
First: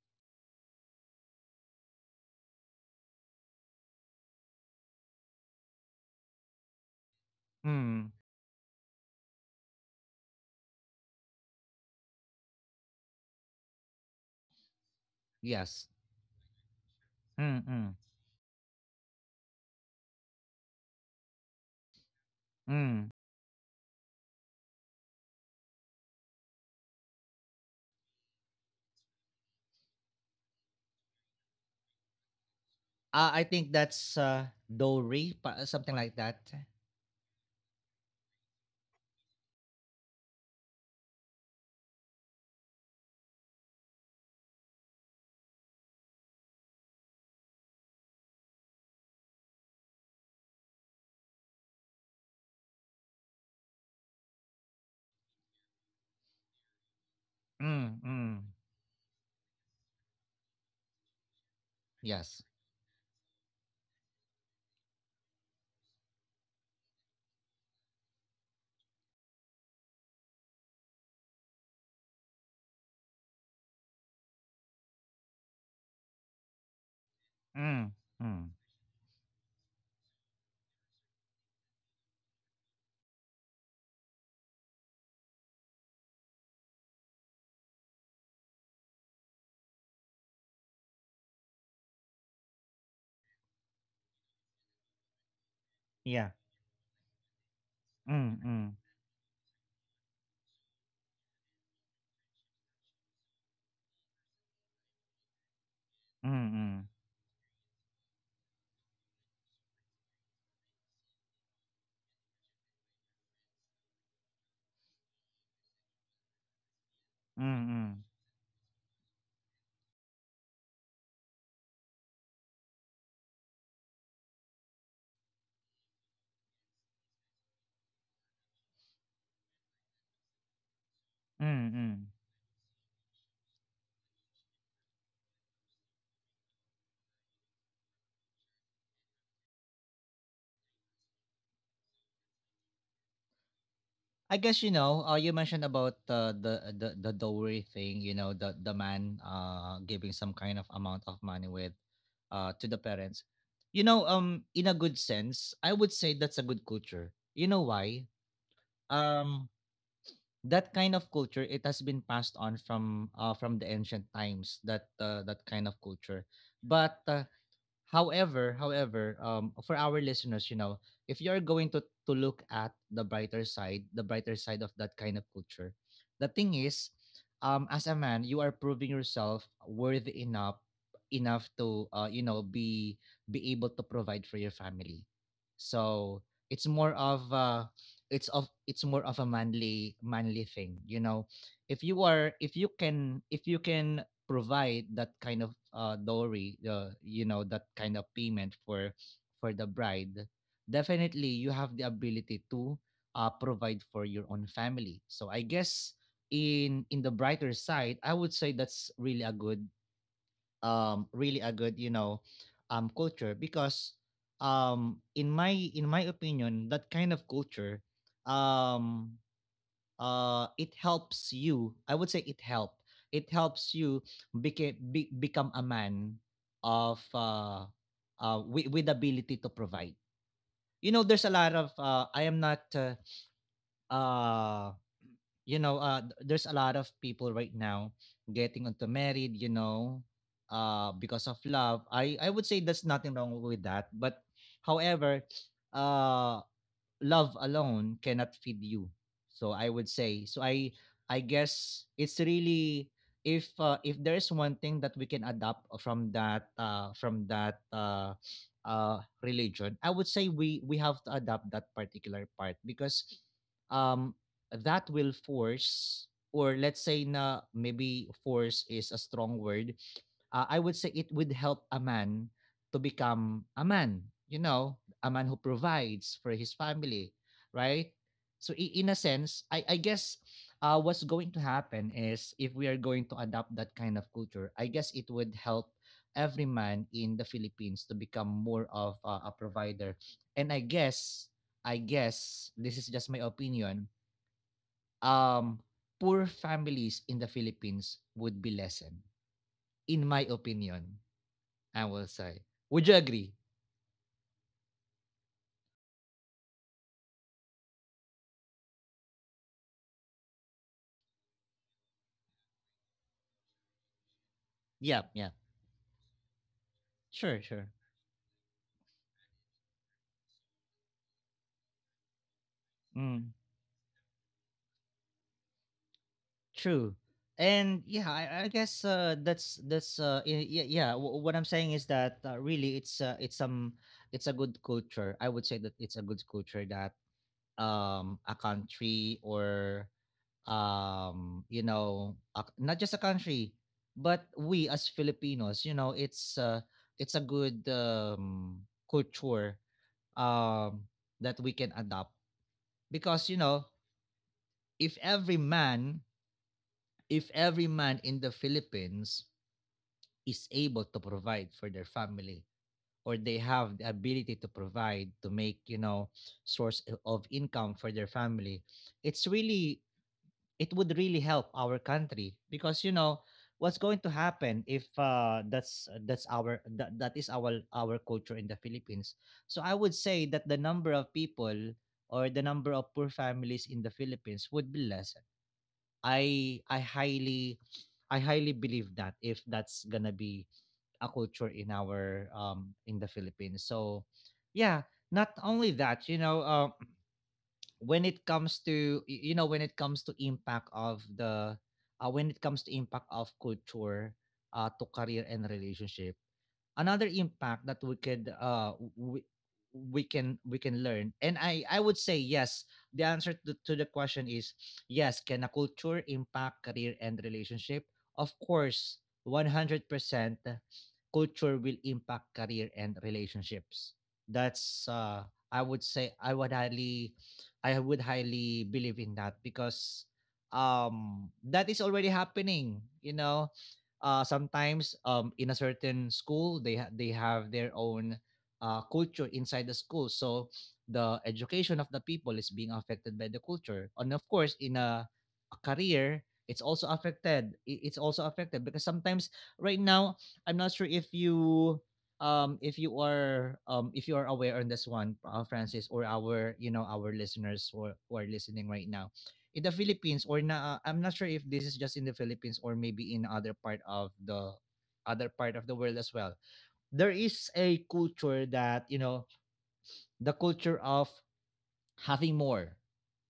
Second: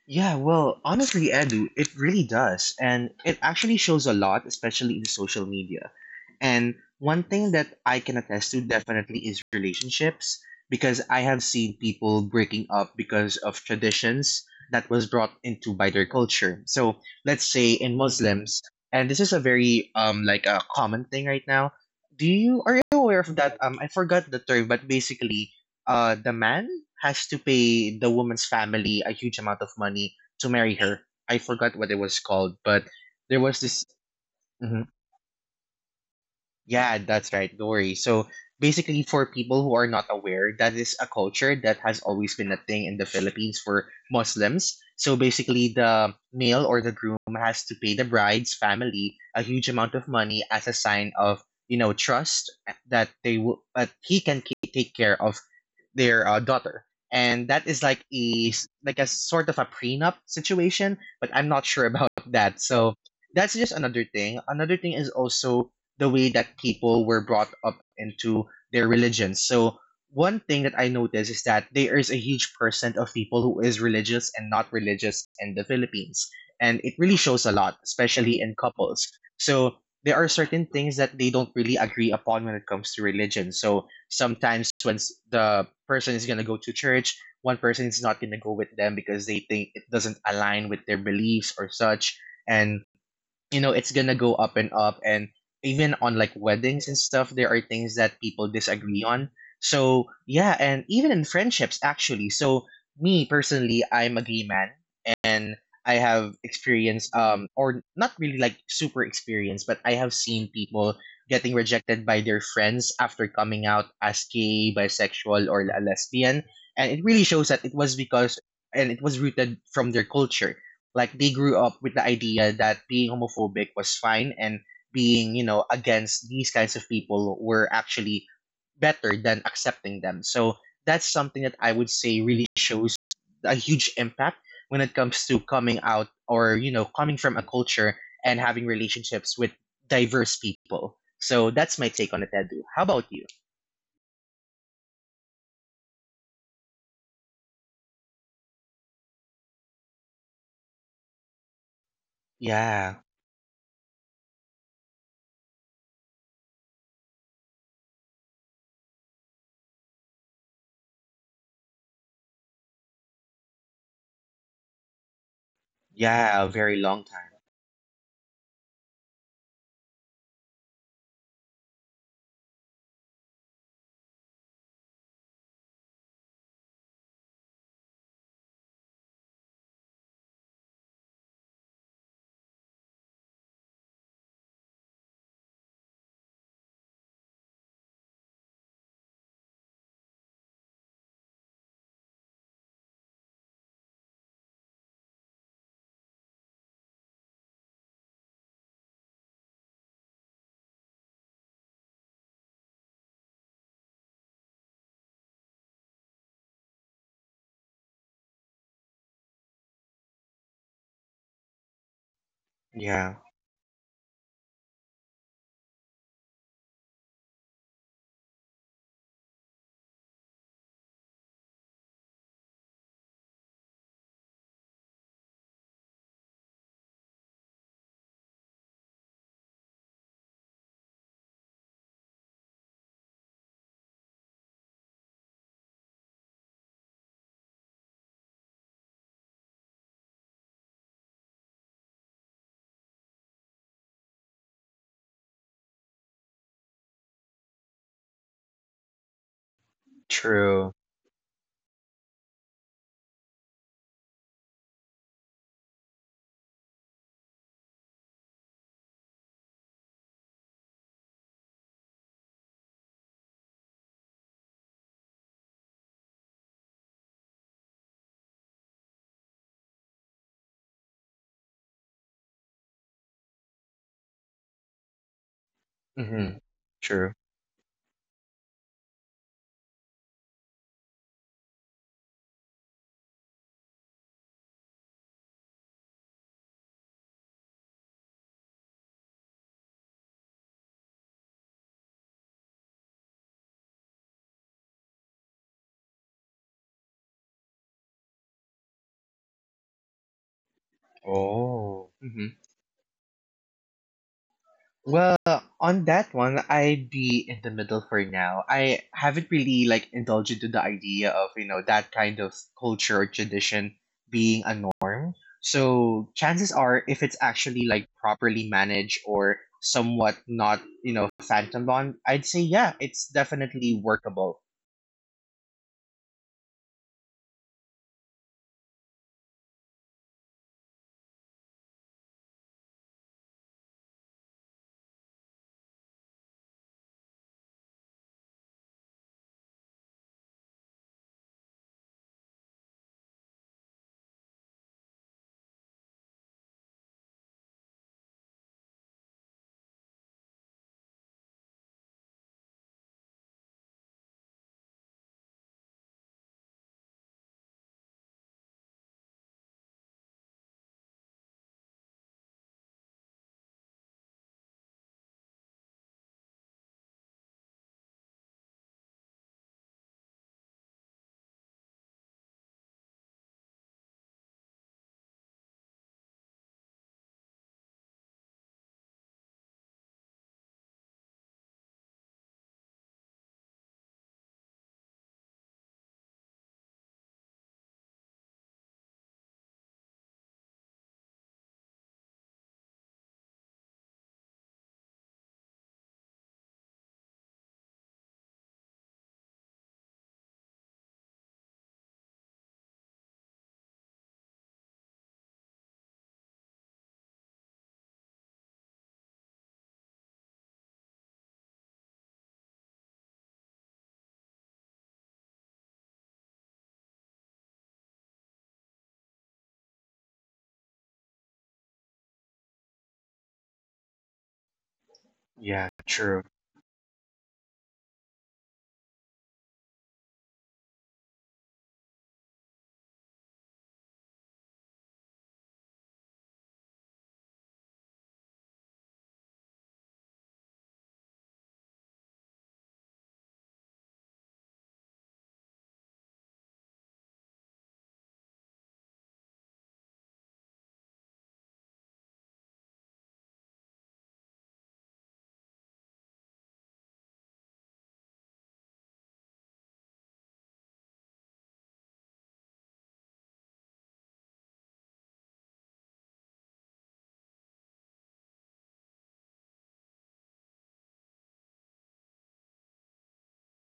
Speaker 2: Yeah, well, honestly, Edu, it really does. And it actually shows a lot, especially in social media. And one thing that I
Speaker 1: Mm,
Speaker 2: can attest to definitely is relationships because I have seen people breaking up because of traditions that was brought into
Speaker 1: yes.
Speaker 2: by their culture. So let's say
Speaker 1: Mm-mm.
Speaker 2: in Muslims, and this is a very like a common thing right now. Do you are you
Speaker 1: Hmm.
Speaker 2: aware of that? I forgot the term, but basically, the man has to pay the woman's family a huge amount of money to marry her. I forgot what it was called, but
Speaker 1: Ah,
Speaker 2: there
Speaker 1: I
Speaker 2: was
Speaker 1: think
Speaker 2: this.
Speaker 1: that's,
Speaker 2: Mm-hmm.
Speaker 1: Dory, pa something like that.
Speaker 2: Yeah, that's right. Dory. So basically, for people who are not aware, that is a culture that has always been a thing in the Philippines for Muslims. So basically, the male or the groom has to pay the bride's family a huge amount of money as a sign of trust that they will that he can take care of their daughter. And that is
Speaker 1: Mm,
Speaker 2: like a
Speaker 1: mm.
Speaker 2: like a sort of a prenup situation, but I'm not sure about
Speaker 1: Yes.
Speaker 2: that. So that's just another thing. Another thing is also the way that people were brought up into their religion. So one thing that I noticed is that there is a huge percent of people who is religious and not religious in the Philippines. And it really shows a lot,
Speaker 1: Mm,
Speaker 2: especially
Speaker 1: mm.
Speaker 2: in couples. So there are certain things that they don't really agree upon when it comes to religion. So sometimes when the person is going to go to church, one person is not going to go with them because they think it doesn't align with their beliefs or such. And it's gonna go up and up, and even on like
Speaker 1: Yeah.
Speaker 2: weddings and stuff there are things that
Speaker 1: Mm,
Speaker 2: people
Speaker 1: mm.
Speaker 2: disagree on, so yeah, and even in friendships actually. So me personally, I'm a gay man, and I have
Speaker 1: Mm, mm.
Speaker 2: experience, or not really like super experience, but I have seen people getting rejected by their friends after coming out as gay, bisexual, or a lesbian. And it really shows that it
Speaker 1: Mm,
Speaker 2: was
Speaker 1: mm.
Speaker 2: because, and it was rooted from their culture. Like they grew up with the idea that being homophobic was fine and being, against these kinds of people were actually better than accepting them. So that's something that I
Speaker 1: Mm,
Speaker 2: would
Speaker 1: mm.
Speaker 2: say really shows a huge impact when it comes to coming out or, you know, coming from a culture and having relationships with diverse people. So that's my take on it, Edu. How about you?
Speaker 1: I guess, you know, you mentioned about, the dowry thing, you know, the man, giving some kind of amount of money with, to the
Speaker 2: Yeah.
Speaker 1: parents. You know, in a good sense, I would say that's a good culture. You know why? Um, that kind of culture, it has been passed on from the ancient times, that that kind of culture,
Speaker 2: Yeah, a very
Speaker 1: but
Speaker 2: long time.
Speaker 1: however, however, for our listeners, you know, if you're going to look at the brighter side of that kind of culture, the thing is, as a man, you are proving yourself worthy enough to, you know, be able to provide for your family. So it's more of it's more of a manly thing, you know. If you are, if you can, if you can provide that kind of dowry, you know, that kind of payment for the bride, definitely you have the ability to provide for your own family. So I guess in the brighter side, I would say that's really a good, you know,
Speaker 2: Yeah.
Speaker 1: culture, because in my opinion, that kind of culture um it helps you, I would say, it helped it helps you become a man of with ability to provide. You know, there's a lot of I am not uh you know th- there's a lot of people right now getting into married, you know, because of love. I would say there's nothing wrong with that, but however, uh love alone cannot feed you. So I would say, so
Speaker 2: True.
Speaker 1: I guess it's really, if there's one thing that we can adopt from that religion, I would say we have to adopt that particular part because um, that will force, or let's say na maybe force is a strong word, I would say it would help a man to become a man. You know, a man who provides for
Speaker 2: Mm-hmm.
Speaker 1: his family,
Speaker 2: True.
Speaker 1: right? So in a sense, I guess what's going to happen is, if we are going to adopt that kind of culture, I guess it would help every man in the Philippines to become more of a provider. And I guess this is just my opinion. Um, poor families in the Philippines would be lessened, in my opinion. I
Speaker 2: Oh.
Speaker 1: will say. Would you agree?
Speaker 2: Well, on that one, I'd be in the middle for now. I haven't really like indulged into the idea of, you know, that kind of culture or tradition being a
Speaker 1: Yeah,
Speaker 2: norm.
Speaker 1: yeah.
Speaker 2: So chances are if it's
Speaker 1: Sure,
Speaker 2: actually
Speaker 1: sure.
Speaker 2: like properly managed or somewhat not, you know, phantom on, I'd say yeah, it's
Speaker 1: Mm.
Speaker 2: definitely workable.
Speaker 1: True. And yeah, I guess yeah. What I'm saying is that really it's a good culture. I would say that it's a good culture that a country or you know a, not just a country, but we as Filipinos, you know, it's a good culture um that we can adopt, because you know, if every man, if every man in the Philippines is able to provide for their family, or they have the ability to provide, to make, you know, source of income for their family, it's really, it would really help our country, because you know what's going to happen if that's that is our culture in the Philippines. So I would say that the number of people or the number of poor families in the Philippines would be less. I highly, I highly believe that, if that's gonna be a culture in our in the Philippines. So, yeah, not only that, when it comes to y- when it comes to impact of culture to career and relationship. Another impact that we can learn. And I would say yes, the answer to the question is yes. Can a culture impact career and relationship? Of course. 100% culture will impact career and relationships. That's
Speaker 2: Yeah,
Speaker 1: I would
Speaker 2: true.
Speaker 1: say I would highly believe in that, because that is already happening. Sometimes, in a certain school, they have their own culture inside the school, so the education of the people is being affected by the culture. And of course, in a career, it's also affected. It's also affected because sometimes, right now, I'm not sure if you if you are aware on this one, Francis, or our you know our listeners who are listening right now in the Philippines. Or na I'm not sure if this is just in the Philippines, or maybe in other part of the world as well. There is a culture that, the culture of having more,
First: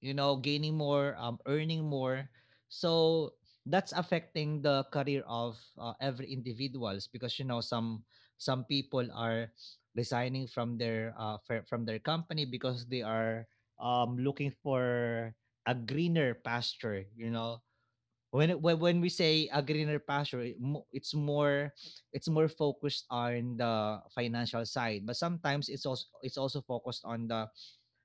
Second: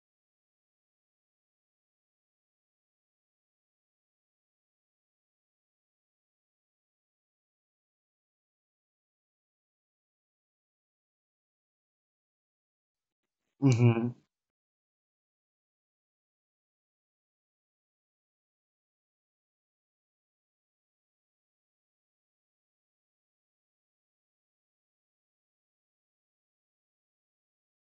Speaker 1: gaining more, earning more. So that's affecting the career of every individuals, because some people are resigning from their from their company, because they are
Speaker 2: Mm-hmm.
Speaker 1: looking for a greener pasture. You know, when when we say a greener pasture, it's more focused on the financial side, but sometimes it's also focused on the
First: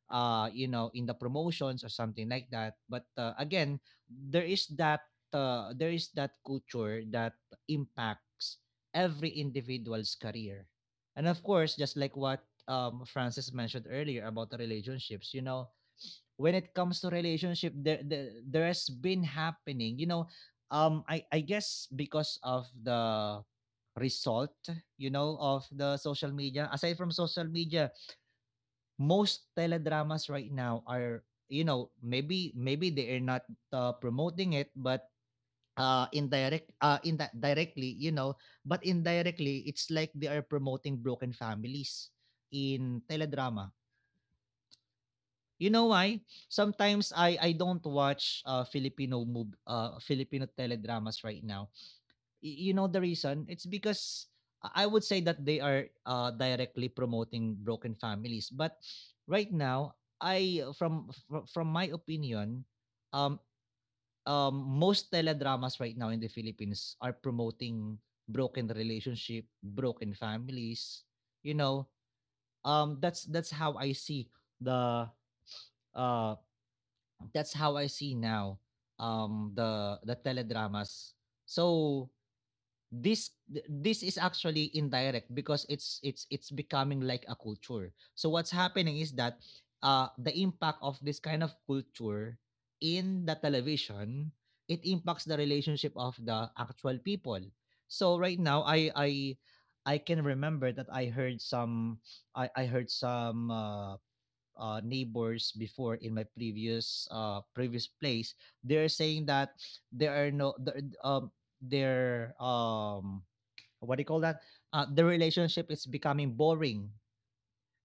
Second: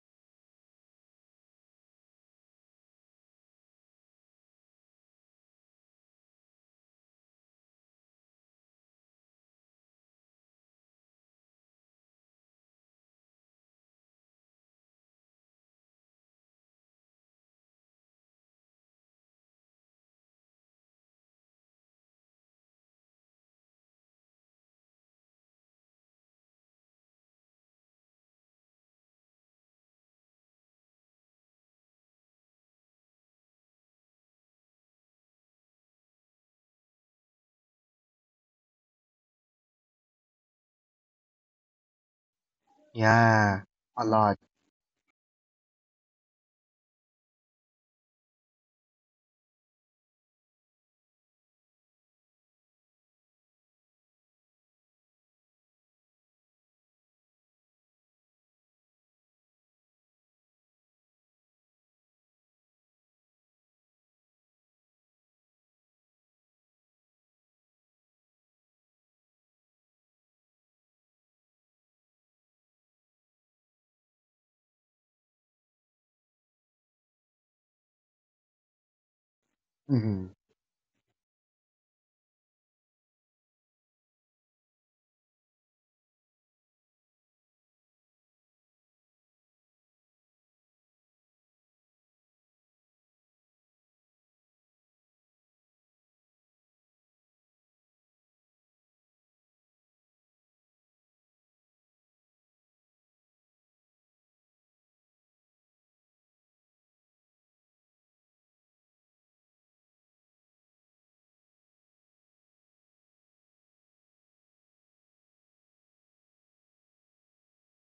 Speaker 1: in the promotions or something like that. But again, there is that there is that culture that impacts every individual's career. And of course, just like what Francis mentioned earlier about the relationships, when it comes to relationship, there has been happening. You know, I guess, because of the result, of the social media. Aside from social media, most teledramas right now are, maybe they are not promoting it, but indirect in directly you know but indirectly it's like they are promoting broken families in
Speaker 2: Yeah.
Speaker 1: teledrama.
Speaker 2: A lot.
Speaker 1: You know why? Sometimes I don't watch Filipino teledramas right now. You know the reason? It's because I would say that they are directly promoting broken families. But right now, I from my opinion, um, most teledramas right now in the Philippines are promoting broken relationship, broken families. You know, that's how I see the uh, that's how I see now, the
Speaker 2: Mm-hmm.
Speaker 1: teledramas. So this this is actually indirect, because it's becoming like a culture, so what's happening is that the impact of this kind of culture in the television, it impacts the relationship of the actual people. So right now, I can remember that I heard some neighbors before in my previous, previous place. They're saying that there are no, the, their, what do you call that? The relationship is becoming boring.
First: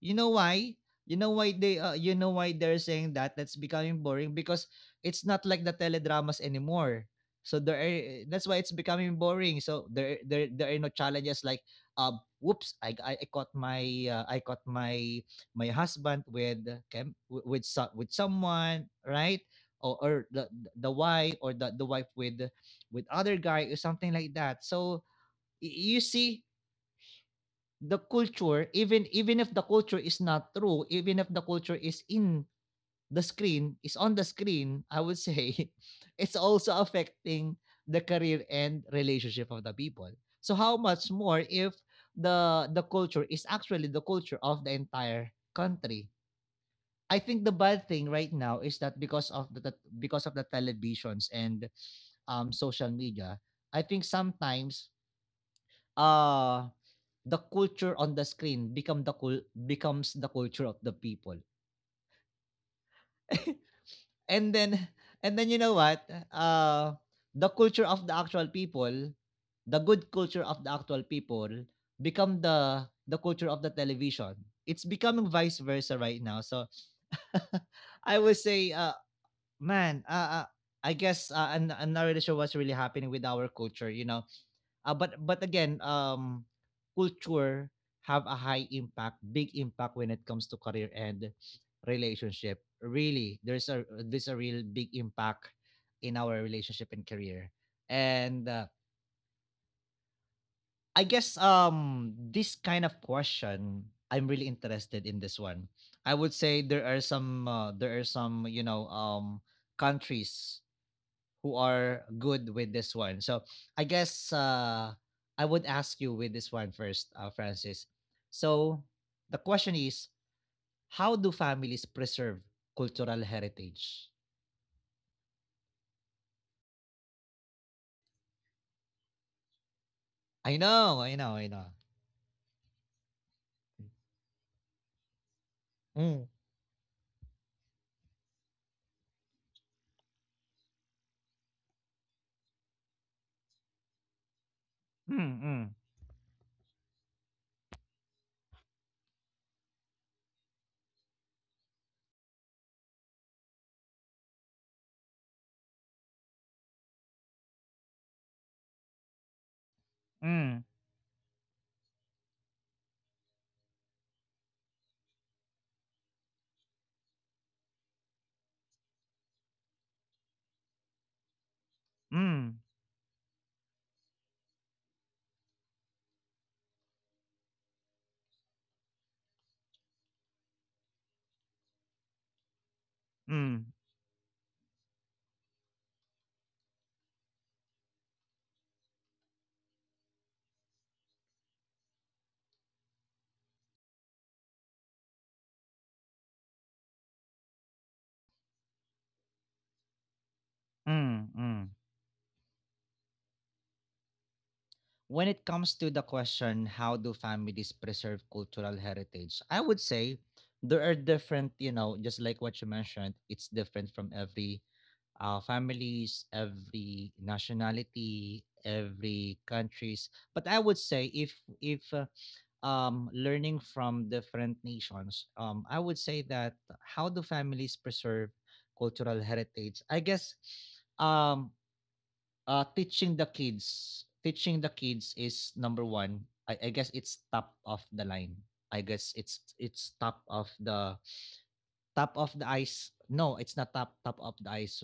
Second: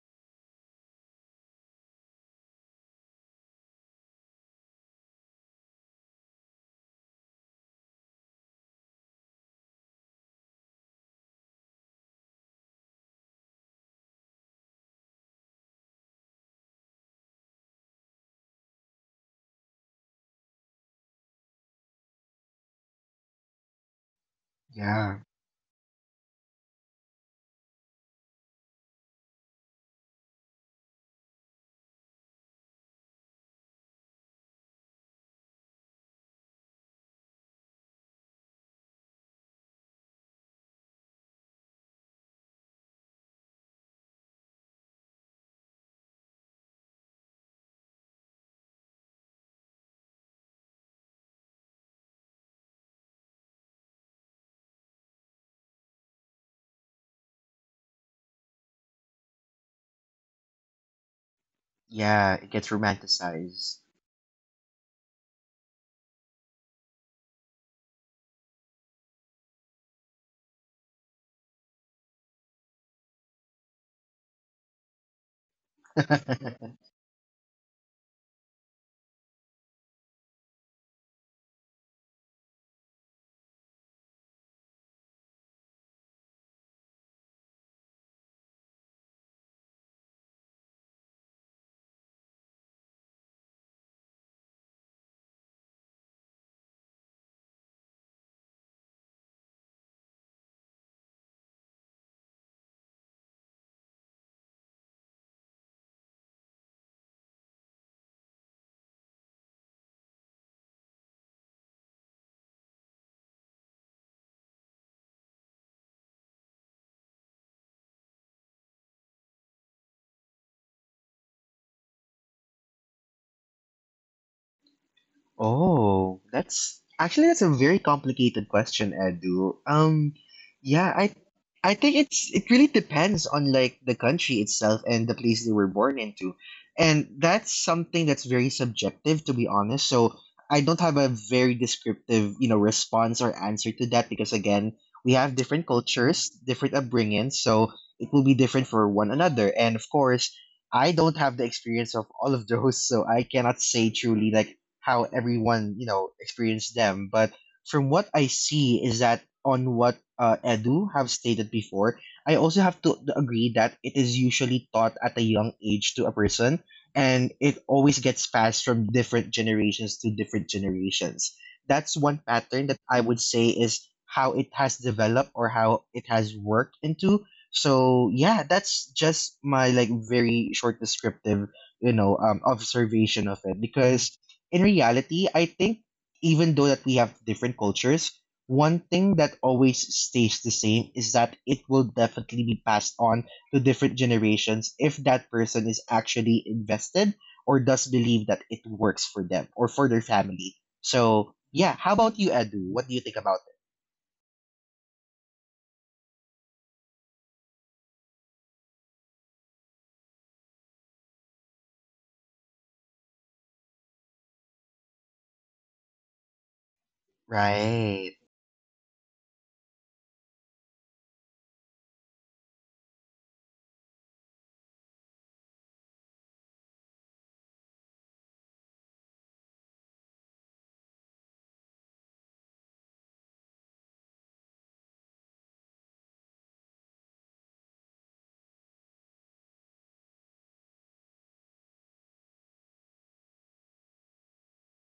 Speaker 1: You know why? You know why they You know why they're saying that that's becoming boring, because it's not like the teledramas anymore. So that's why it's becoming boring. So there are no challenges, like, whoops, I caught my, uh, I caught my my husband with, with someone, right? Or, the wife, or the wife with other guy, or something like that. So
Speaker 2: Yeah.
Speaker 1: you see, the culture, even if the culture is not true, even if the culture is in the screen is on the screen, I would say, it's also affecting the career and relationship of the people. So how much more if the culture is actually the culture of the entire country. I think the bad thing right now is that, because of the, because of the televisions and, social media, I think sometimes, uh, the culture on the screen become, the cul becomes the culture of the people.
Speaker 2: Yeah. It gets romanticized.
Speaker 1: And then, you know what? Uh, the culture of the actual people, the good culture of the actual people become the culture of the television. It's becoming vice versa right now. So I would say, man, I guess, I'm not really sure what's really happening with our culture. You know, But again, culture have a high impact, big impact when it comes to career and relationship. Really, there's a real big impact in our relationship and career. And, I guess, this kind of question, I'm really interested in this one. I would say there are some, countries who are good with this one. So I guess, I would ask you with this one first, Francis. So the question is, how do families preserve cultural heritage?
Speaker 2: Oh, that's actually that's a very complicated question, Edu.
Speaker 1: I
Speaker 2: Yeah,
Speaker 1: know,
Speaker 2: I
Speaker 1: I know, I know.
Speaker 2: I think it's it really depends on like the country itself and the place they were born
Speaker 1: Mm.
Speaker 2: into. And that's something that's very subjective to be honest. So I don't have a very descriptive, you know, response or answer to that because again, we have
Speaker 1: Mm,
Speaker 2: different
Speaker 1: mm,
Speaker 2: cultures, different upbringings, so it will be different for one another. And of course, I don't have the experience of all of those, so I cannot say truly like how everyone you know experienced them. But from what I see is that on what
Speaker 1: mm,
Speaker 2: Edu have stated before, I also have to agree that it is usually taught at a young age to a person, and it always gets passed from different generations to different generations. That's one
Speaker 1: mm,
Speaker 2: pattern that I would say is how it has developed or how it has worked into. So yeah, that's just my like very short descriptive, you know, observation of it.
Speaker 1: mm,
Speaker 2: Because in reality, I think even though that we have different cultures, one thing that always stays the same is that it will definitely be passed on to different generations if that person is actually invested or does believe that it works for them or for their family.
Speaker 1: mm.
Speaker 2: So,
Speaker 1: Mm.
Speaker 2: yeah, how about you, Edu? What do you think about it?
Speaker 1: When it comes to the question, how do families preserve cultural heritage? I would say there are different, just like what you mentioned, it's different from every, families, every
Speaker 2: Right.
Speaker 1: nationality, every countries. But I would say, if if uh, learning from different nations, I would say that, how do families preserve cultural heritage? I guess, um, teaching the kids is number one. I guess it's top of the line. I guess it's top of the ice. No, it's not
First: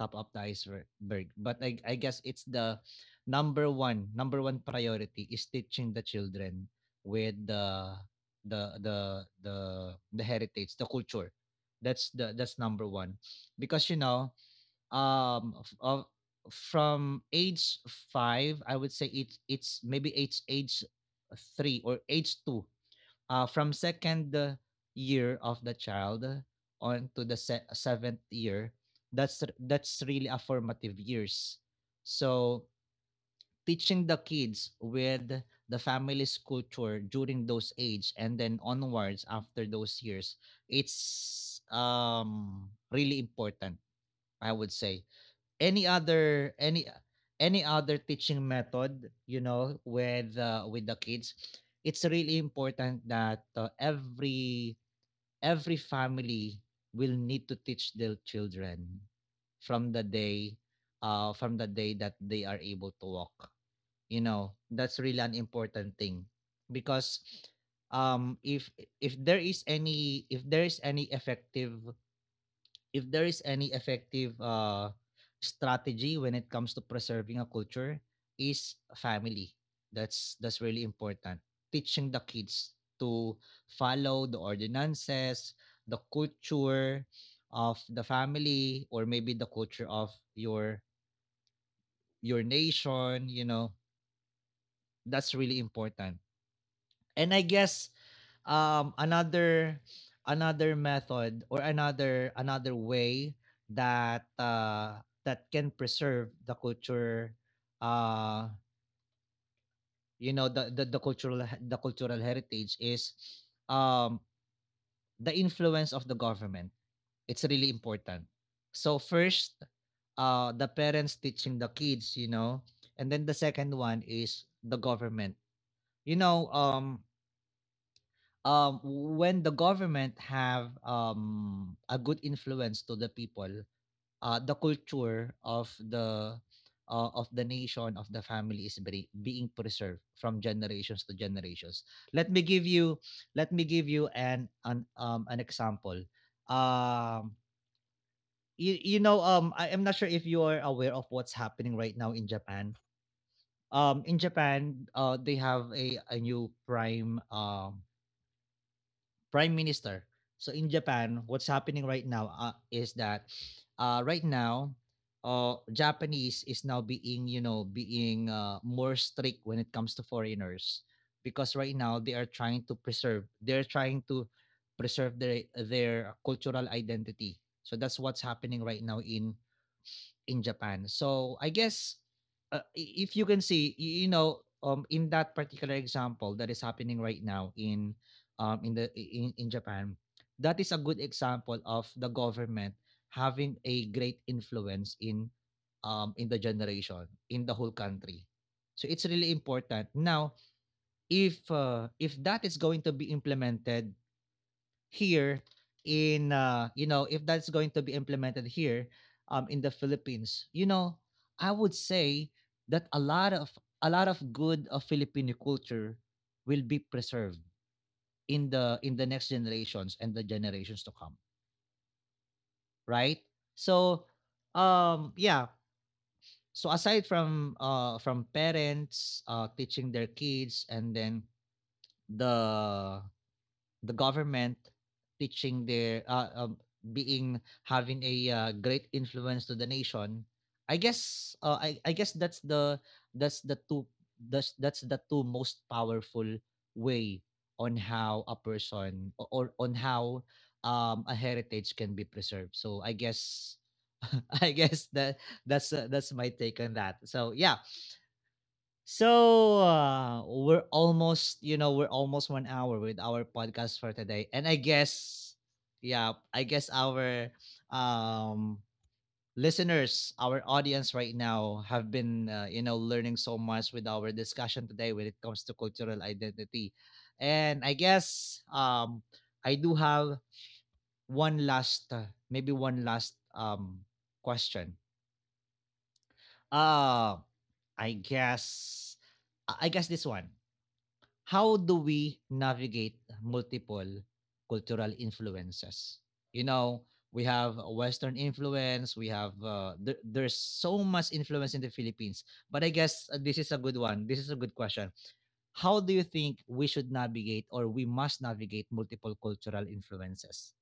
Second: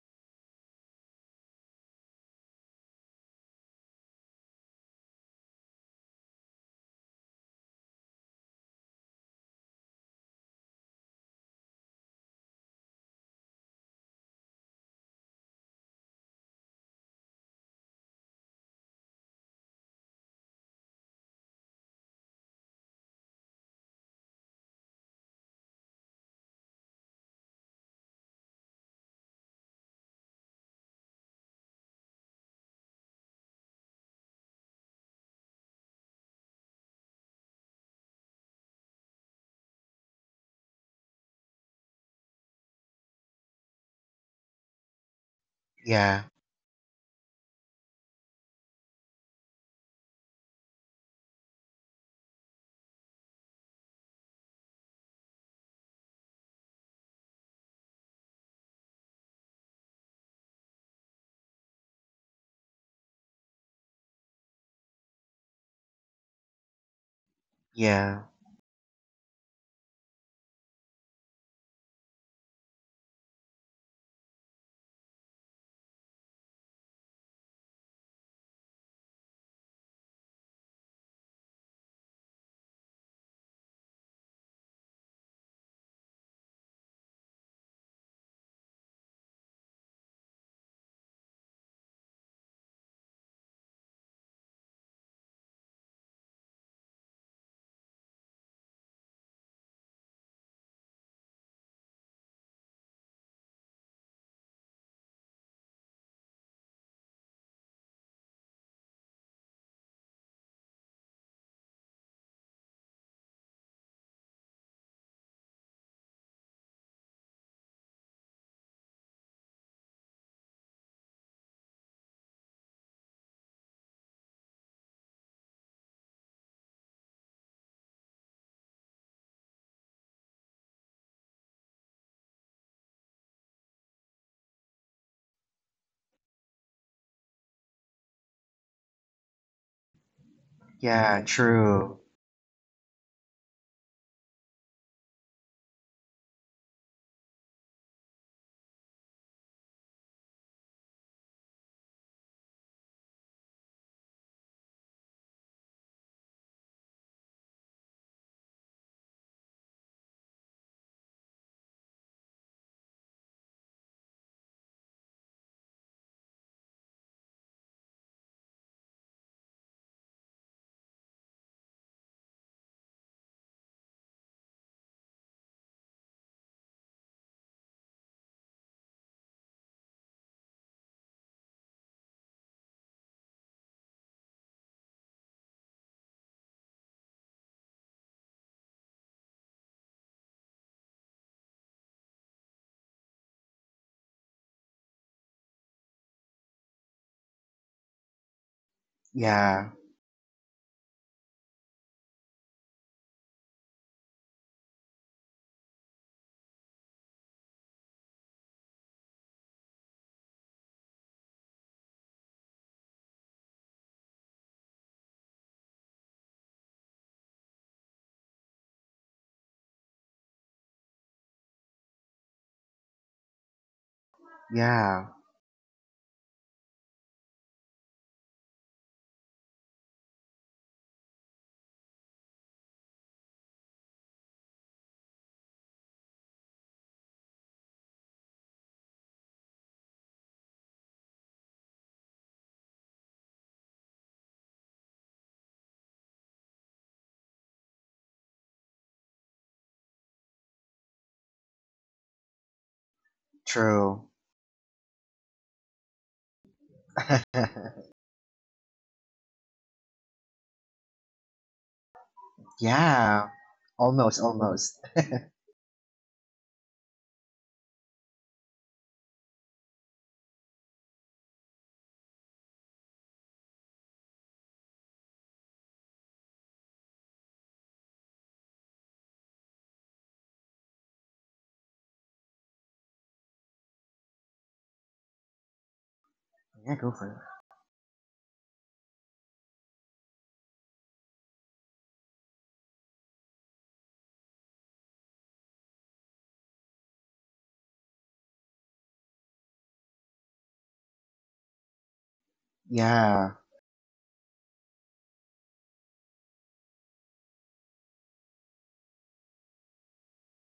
Speaker 1: top of the iceberg. But I guess it's the, number one priority is teaching the children with the the the the heritage, the culture. That's number one, because, you know, um of from age five. I would say it's maybe age three, or age two, from second, year of the child, on to the seventh year. That's really a formative years. So teaching the kids with the family's culture during those age, and then onwards after those years, it's, really important. I would say any
Speaker 2: Yeah.
Speaker 1: other, any other teaching method, with, with the kids, it's really important that, every family will need to teach their children from the day, from the day that they are able to walk. That's really an important thing, because,
Speaker 2: Yeah.
Speaker 1: um if if there is any, if there is any effective if there is any effective, strategy when it comes to preserving a culture, is family. That's really important, teaching the kids to follow the ordinances, the culture of the family, or maybe the culture of your, nation, that's really important. And I guess, um another another method, or another way, that, that can preserve the culture, uh the cultural heritage, is, um the influence of the government. It's really important. So first, the parents teaching the kids, and then the second one is the government. you know um um when the government have, a good influence to the people, the culture of the, of the nation, of the family is being preserved from generations to
Speaker 2: Yeah.
Speaker 1: generations.
Speaker 2: True.
Speaker 1: let me give you Let me give you an, an example. um I am not sure if you are aware of what's happening right now in Japan. In Japan, they have a, new prime, prime minister. So in Japan, what's happening right now, is that, right now, Japanese is now being, more strict when it comes to foreigners, because right now they're trying to preserve their, cultural identity. So that's what's happening right now in Japan. So I guess, if you can see, in that particular example that is happening right now in, in Japan, that is a good example of the government having a great influence in, in the generation, in the whole country. So it's really
Speaker 2: Yeah.
Speaker 1: important. Now, if, if that is going to be implemented here, in you know if that's going to be implemented here in the Philippines, I would say that a lot of good of Filipino culture will be preserved in the, next generations, and the generations to come, right? So um
Speaker 2: Yeah.
Speaker 1: yeah, so aside from parents teaching their kids and then the the government teaching their being having a great influence to the nation. I guess that's the two that's the two most powerful way on how a person o- or on how a heritage can be preserved, so I guess
Speaker 2: True.
Speaker 1: I guess that's my take on that, so yeah. So we're almost, you know, we're almost 1 hour with our
Speaker 2: Yeah.
Speaker 1: podcast for today,
Speaker 2: Almost.
Speaker 1: and
Speaker 2: Almost.
Speaker 1: yeah, I guess our um, listeners, our audience right now have been, you know, learning so much with our discussion today when it comes to cultural identity. And I guess I do have one last, maybe one last question.
Speaker 2: Yeah. Go
Speaker 1: Uh,
Speaker 2: for it.
Speaker 1: I guess, I guess this one. How do we navigate multiple cultural influences? You know, we have Western influence. We have there's so much influence in the Philippines. But I guess this
Speaker 2: Yeah.
Speaker 1: is a good one. This is a good question. How do you think we should navigate, or we must navigate multiple cultural influences?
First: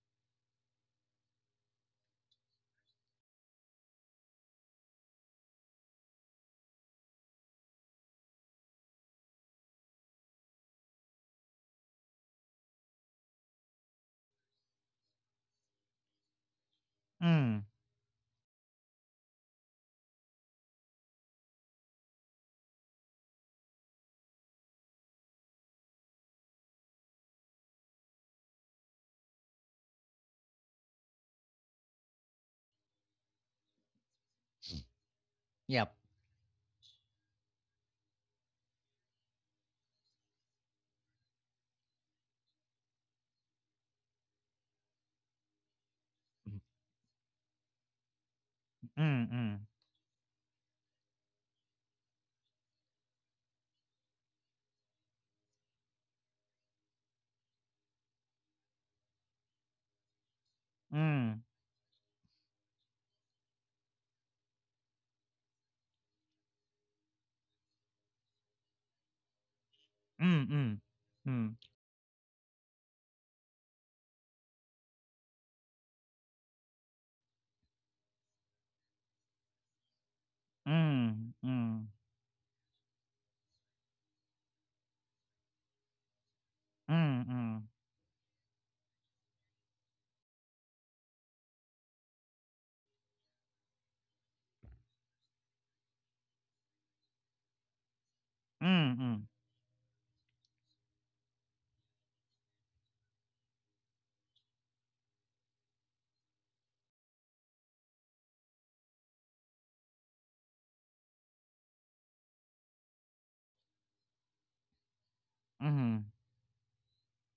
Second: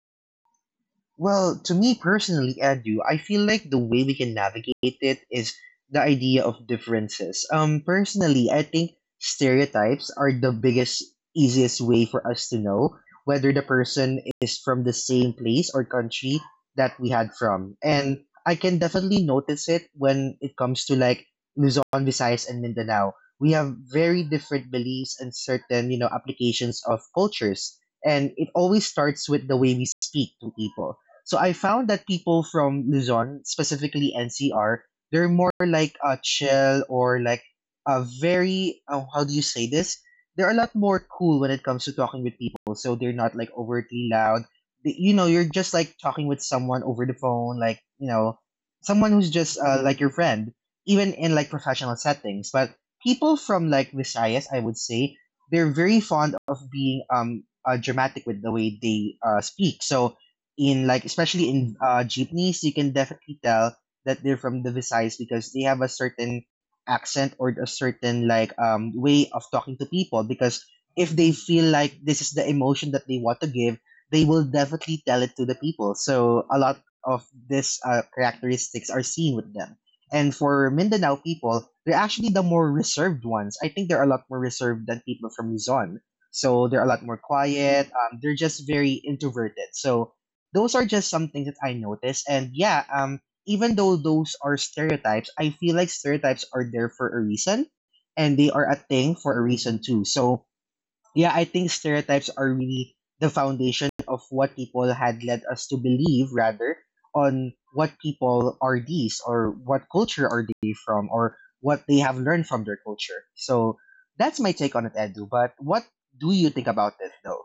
Speaker 2: Well, to me personally, Edu, I feel like the way we can navigate it is the idea of differences. Personally, I think stereotypes are the biggest, easiest way for us to know whether the person is from the same place or country that we had
Speaker 1: Mm,
Speaker 2: from. And I can definitely notice it when it comes to like Luzon, Visayas, and Mindanao. We have very different beliefs and certain, you know, applications of cultures. And it always starts with the way we speak to people. So I found that people from Luzon, specifically NCR, they're more like
Speaker 1: yep.
Speaker 2: a chill or like a very, oh, how do you say this? They're a lot more cool when it comes to talking with people. So they're not like overtly loud. They- You know, you're just like talking with someone over the phone, like you know, someone who's
Speaker 1: Mm,
Speaker 2: just
Speaker 1: mm,
Speaker 2: like your friend, even in like professional settings. But people from like Visayas, I would say, they're very fond of being dramatic with the way they speak. So in like
Speaker 1: mm,
Speaker 2: especially in jeepneys, you can definitely tell that they're from the Visayas because they have a certain accent or a certain like way of talking to people.
Speaker 1: mm,
Speaker 2: Because
Speaker 1: mm,
Speaker 2: if they
Speaker 1: mm,
Speaker 2: feel like this is the emotion that they want to give, they will definitely tell it to the people. So a lot of this characteristics are seen with them. And for Mindanao
Speaker 1: mm,
Speaker 2: people,
Speaker 1: mm,
Speaker 2: they're actually the more reserved ones. I think they're a lot more reserved than people from Luzon. So they're a lot more
Speaker 1: mm, mm,
Speaker 2: quiet. They're just very introverted. So those are just some things that I noticed. And yeah, even though those are stereotypes, I feel like stereotypes are there for a reason and they are a
Speaker 1: mm,
Speaker 2: thing
Speaker 1: mm,
Speaker 2: for a reason too. So yeah, I think stereotypes are really the foundation of what people had led us to believe, rather on what people are these or what culture are they from or what they have learned from their culture. So that's my take on it, Edu. But what
Speaker 1: mhm.
Speaker 2: do you think about it though?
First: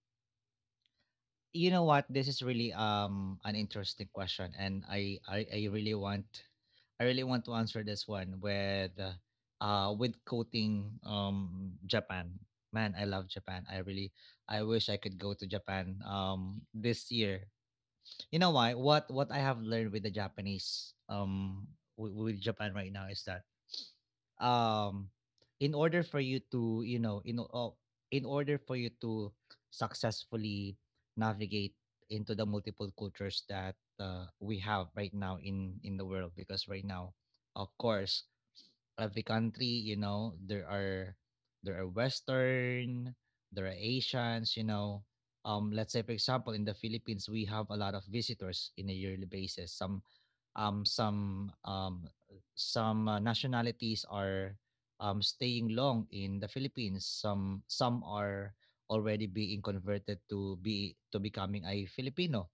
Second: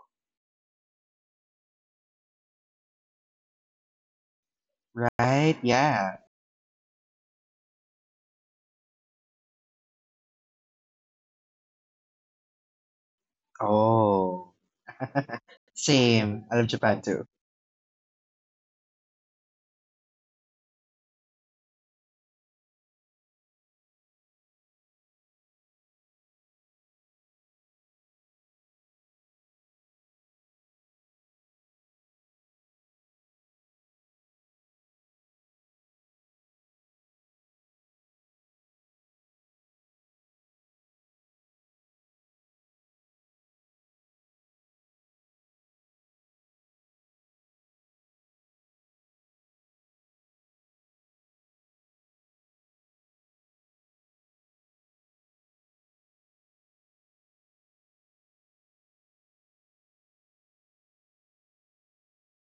Speaker 1: You know what? This is really an interesting question, and I I,
Speaker 2: Right?
Speaker 1: I really
Speaker 2: Yeah.
Speaker 1: want I really want to answer this one with quoting Japan. Man, I love Japan. I really
Speaker 2: Oh.
Speaker 1: I wish I could go to Japan
Speaker 2: Same. I love Japan
Speaker 1: this
Speaker 2: too.
Speaker 1: year. You know why? What I have learned with the Japanese with Japan right now is that um in order for you to, you know, in order for you to successfully navigate into the multiple cultures that we have right now in the world, because right now, of course, of the country, you know, there are Western, there are Asians, you know. Let's say, for example, in the Philippines, we have a lot of visitors in a yearly basis. Um some um some nationalities are staying long in the Philippines. Some are already being converted to be to becoming a Filipino.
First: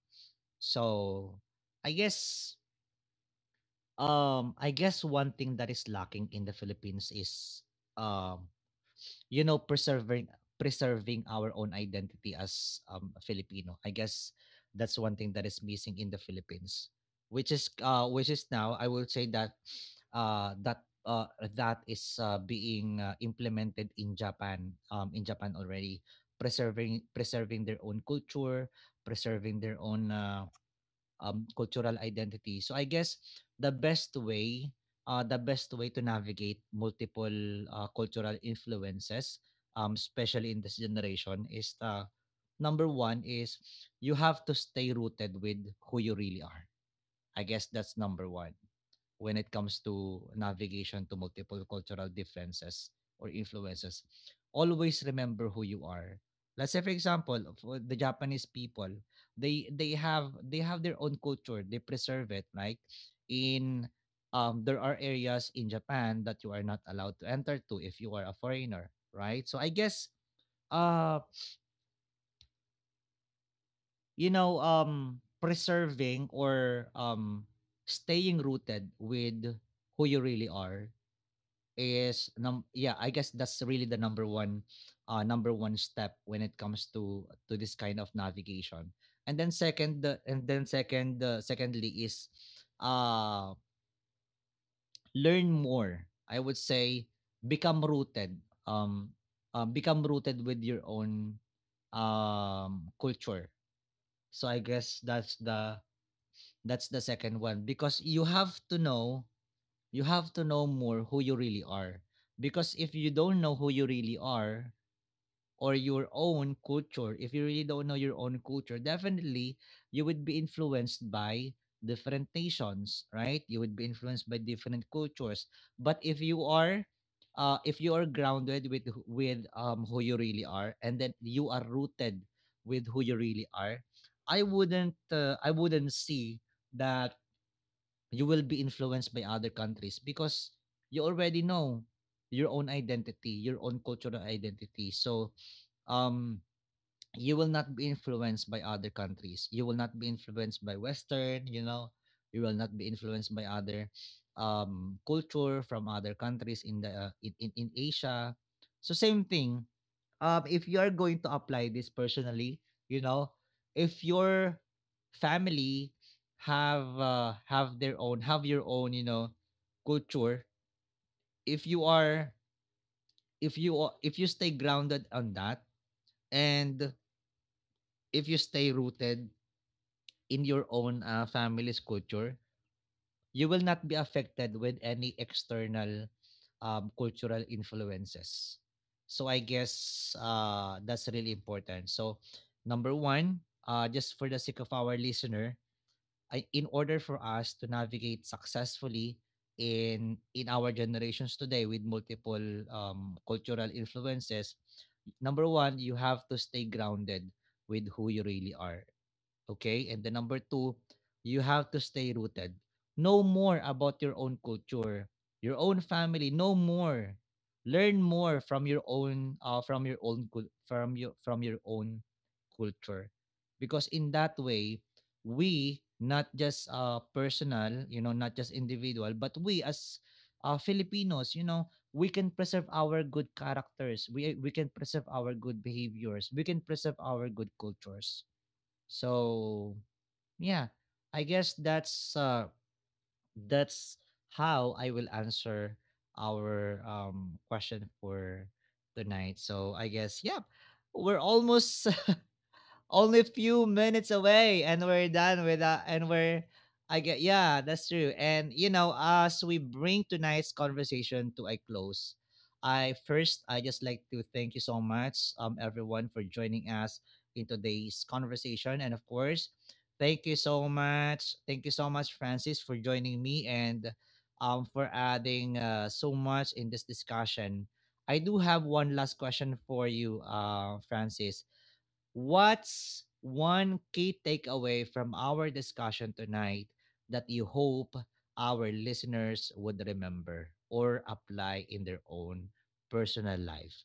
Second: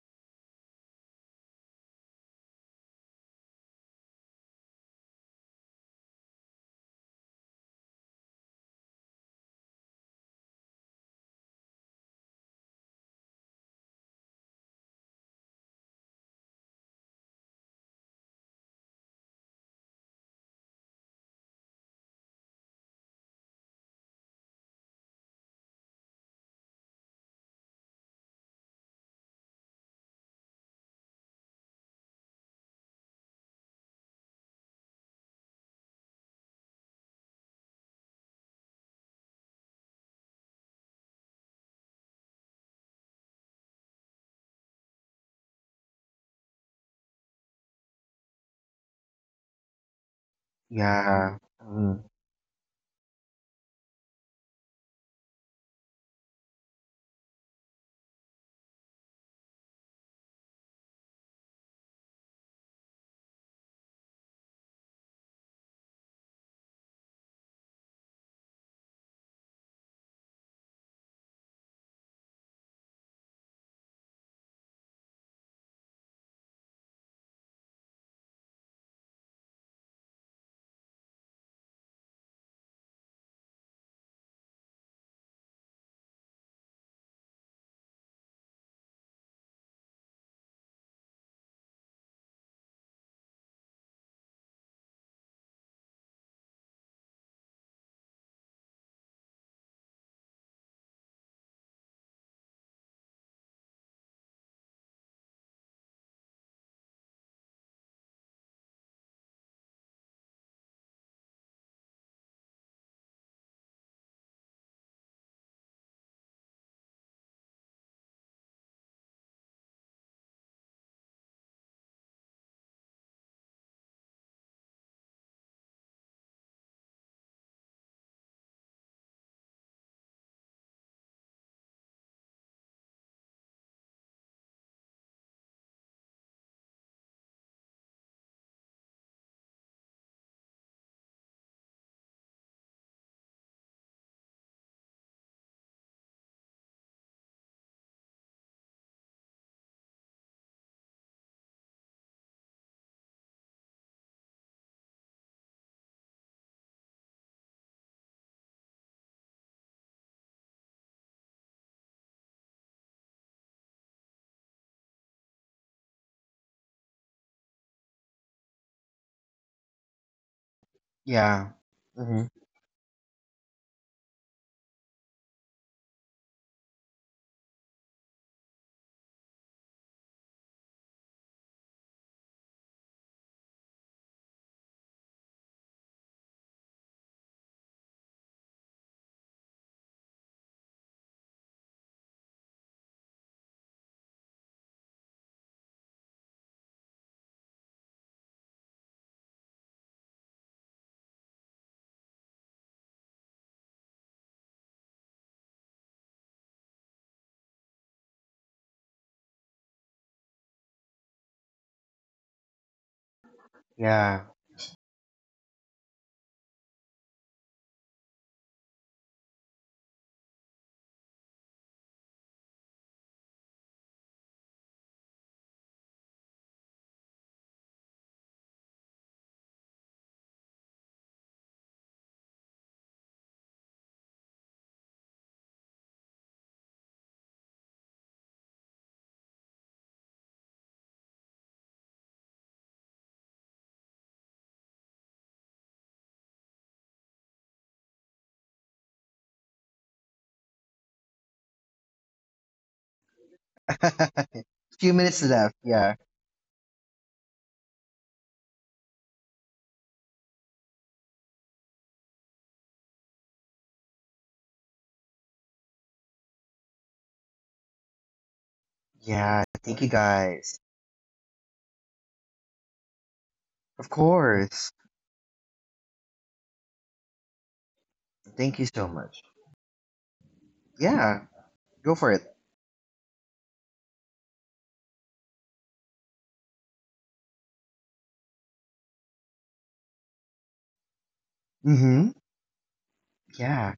Speaker 1: So I guess I guess one thing that is lacking in the Philippines is, um, you know, preserving preserving our own identity as a Filipino. I guess that's one thing that is missing in the Philippines, which is now I will say that uh, that uh, that is being implemented in Japan, in Japan already, preserving preserving their own culture, preserving their own. Cultural identity. So I guess the best way, the best way to navigate multiple cultural influences, especially in this generation, is number one is you have to stay rooted with who you really are. I guess that's number one. When it comes to navigation to
Speaker 2: Yeah.
Speaker 1: multiple
Speaker 2: Mm.
Speaker 1: cultural differences or influences, always remember who you are. Let's say, for example, for the Japanese people, they have their own culture, they preserve it, right? In there are areas in Japan that you are not allowed to enter to if you are a foreigner, right? So I guess uh you know, preserving or staying rooted with who you really are is num yeah, I guess that's really the number one step when it comes to this kind of navigation. And then second the and then second secondly, is uh learn more, I would say. Become rooted, um become rooted with your own culture. So I guess that's the second one, because you have to know you have to know more who you really are. Because if you don't know who you really are or your own culture, if you really don't know your own culture, definitely you would be influenced by different nations, right? You would be influenced by different cultures. But if you are grounded with who you really are, and then you are rooted with who you really are, I wouldn't see that you will be influenced by other countries, because you already know your own identity, your own cultural identity. So um you will not be influenced by other countries. You will not be influenced by Western, you know, you will not be influenced by other culture from other countries in the in Asia. So same thing. If you are going to apply this personally, you know, if your family have their own have your own, you know, culture,
Speaker 2: Yeah.
Speaker 1: if you are
Speaker 2: Hmm.
Speaker 1: if you are- if you stay grounded on that, and if you stay rooted in your own family's culture, you will not be affected with any external cultural influences. So I guess that's really important. So number one, just for the sake of our listener, in order for us to navigate successfully in our generations today with multiple cultural influences, number one, you have to stay grounded with who you really are. Okay? And the number two, you have to stay rooted. Know more about your
Speaker 2: Yeah.
Speaker 1: own culture, your own family. Know more. Learn more from your own from your own culture, because in that way, we not just personal, you know, not just individual, but we as Filipinos, you know, we can preserve our good characters. We can preserve our good behaviors. We can preserve our good cultures. So yeah, I guess that's how I will answer our question for tonight. So I guess yeah, we're almost only few minutes away, and
Speaker 2: Few
Speaker 1: we're
Speaker 2: minutes
Speaker 1: done with
Speaker 2: left.
Speaker 1: that,
Speaker 2: Yeah.
Speaker 1: and we're I get yeah, that's true. And you know, as we bring tonight's conversation to a close, I just like to thank you so much, everyone, for joining us in today's conversation. And of course,
Speaker 2: Yeah. Thank you
Speaker 1: thank you
Speaker 2: guys.
Speaker 1: so much. Thank you so much, Francis, for joining me and
Speaker 2: Of course.
Speaker 1: for adding so much in this discussion. I do have
Speaker 2: Thank you
Speaker 1: one
Speaker 2: so
Speaker 1: last
Speaker 2: much.
Speaker 1: question for you,
Speaker 2: Yeah.
Speaker 1: Francis.
Speaker 2: Go for it.
Speaker 1: What's one key takeaway from our discussion tonight that you hope our listeners would remember or apply in their
Speaker 2: Mm-hmm.
Speaker 1: own personal
Speaker 2: Yeah.
Speaker 1: life?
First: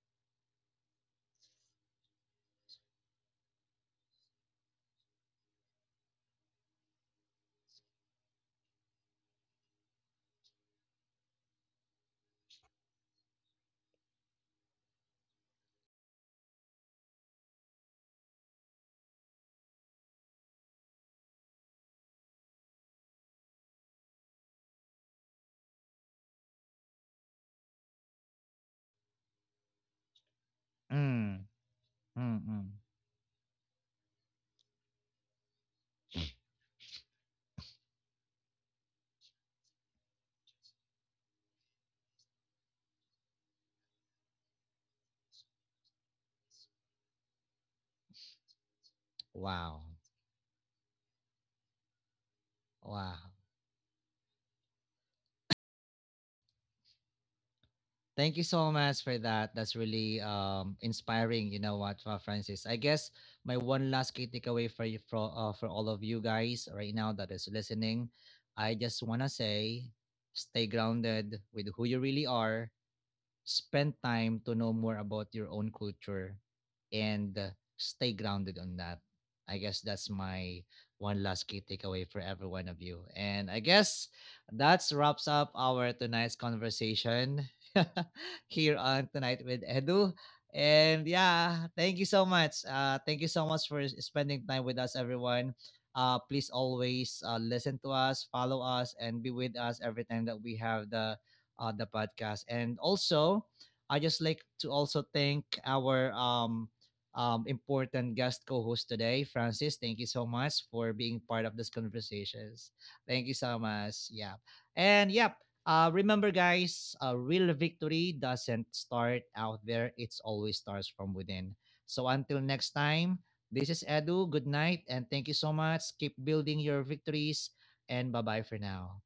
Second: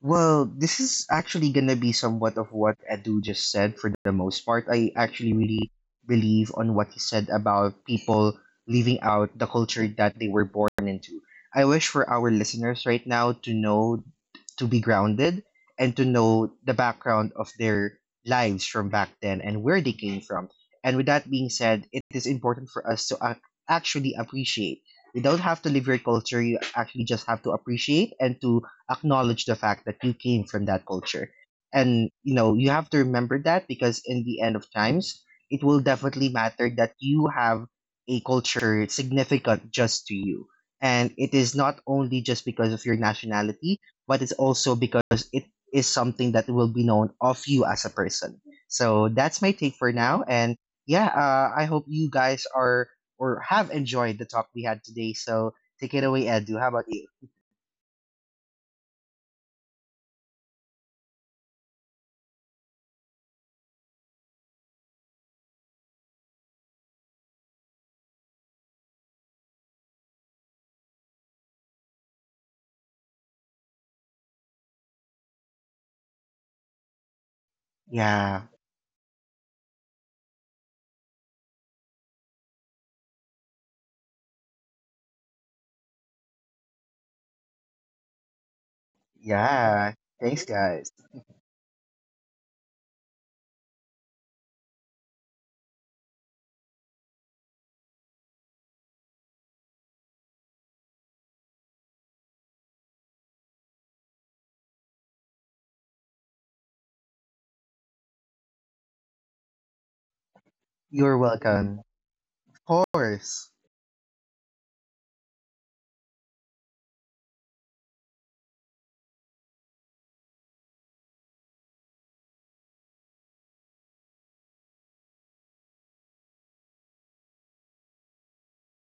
Speaker 2: Well, this is actually gonna be somewhat of what Edu just said for the most part. I actually really believe on what he said about people leaving out the culture that they were born into. I wish for our listeners right now to know to be grounded and to know the background of their lives from back then and where they came from. And with that being said, it is important for us to actually appreciate. You don't have to live your culture, you actually just have to appreciate and to acknowledge the fact that you came from that culture.
Speaker 1: Mm,
Speaker 2: And
Speaker 1: mm,
Speaker 2: you know,
Speaker 1: mm.
Speaker 2: you have to remember that, because in the end of times, it will definitely matter that you have a culture significant just to you. And it is not only just because of your nationality, but it's also because it is something that will be known of you as a person. So that's my take
Speaker 1: Wow.
Speaker 2: for now. And yeah, I hope you guys are
Speaker 1: Wow.
Speaker 2: or have enjoyed the talk we had today. So take it away, Edu. How about you?
Speaker 1: Thank you so much for that. That's really inspiring. You know what, Francis? I guess my one last key takeaway for you, for all of you guys right now that is listening, I just want to say, stay grounded with who you really are, spend time to know more about your own culture, and stay
Speaker 2: Yeah,
Speaker 1: grounded on that. I guess that's my one last key takeaway for every one of you. And I guess that's wraps up our tonight's conversation here on Tonight with
Speaker 2: yeah.
Speaker 1: Edu.
Speaker 2: Thanks, guys.
Speaker 1: And yeah, thank you so much. Thank you so much for spending time with us, everyone. Please always listen to us, follow us, and be with us every time that we have the podcast. And also, I just like to also thank our important guest co-host today, Francis. Thank you so much for being
Speaker 2: You're
Speaker 1: part of this
Speaker 2: welcome.
Speaker 1: conversations.
Speaker 2: Of
Speaker 1: Thank you so
Speaker 2: course.
Speaker 1: much. Yeah, and yeah. Remember, guys, a real victory doesn't start out there. It's always starts from within. So until next time, this is Edu. Good night, and thank you so much. Keep building your victories, and bye bye for now.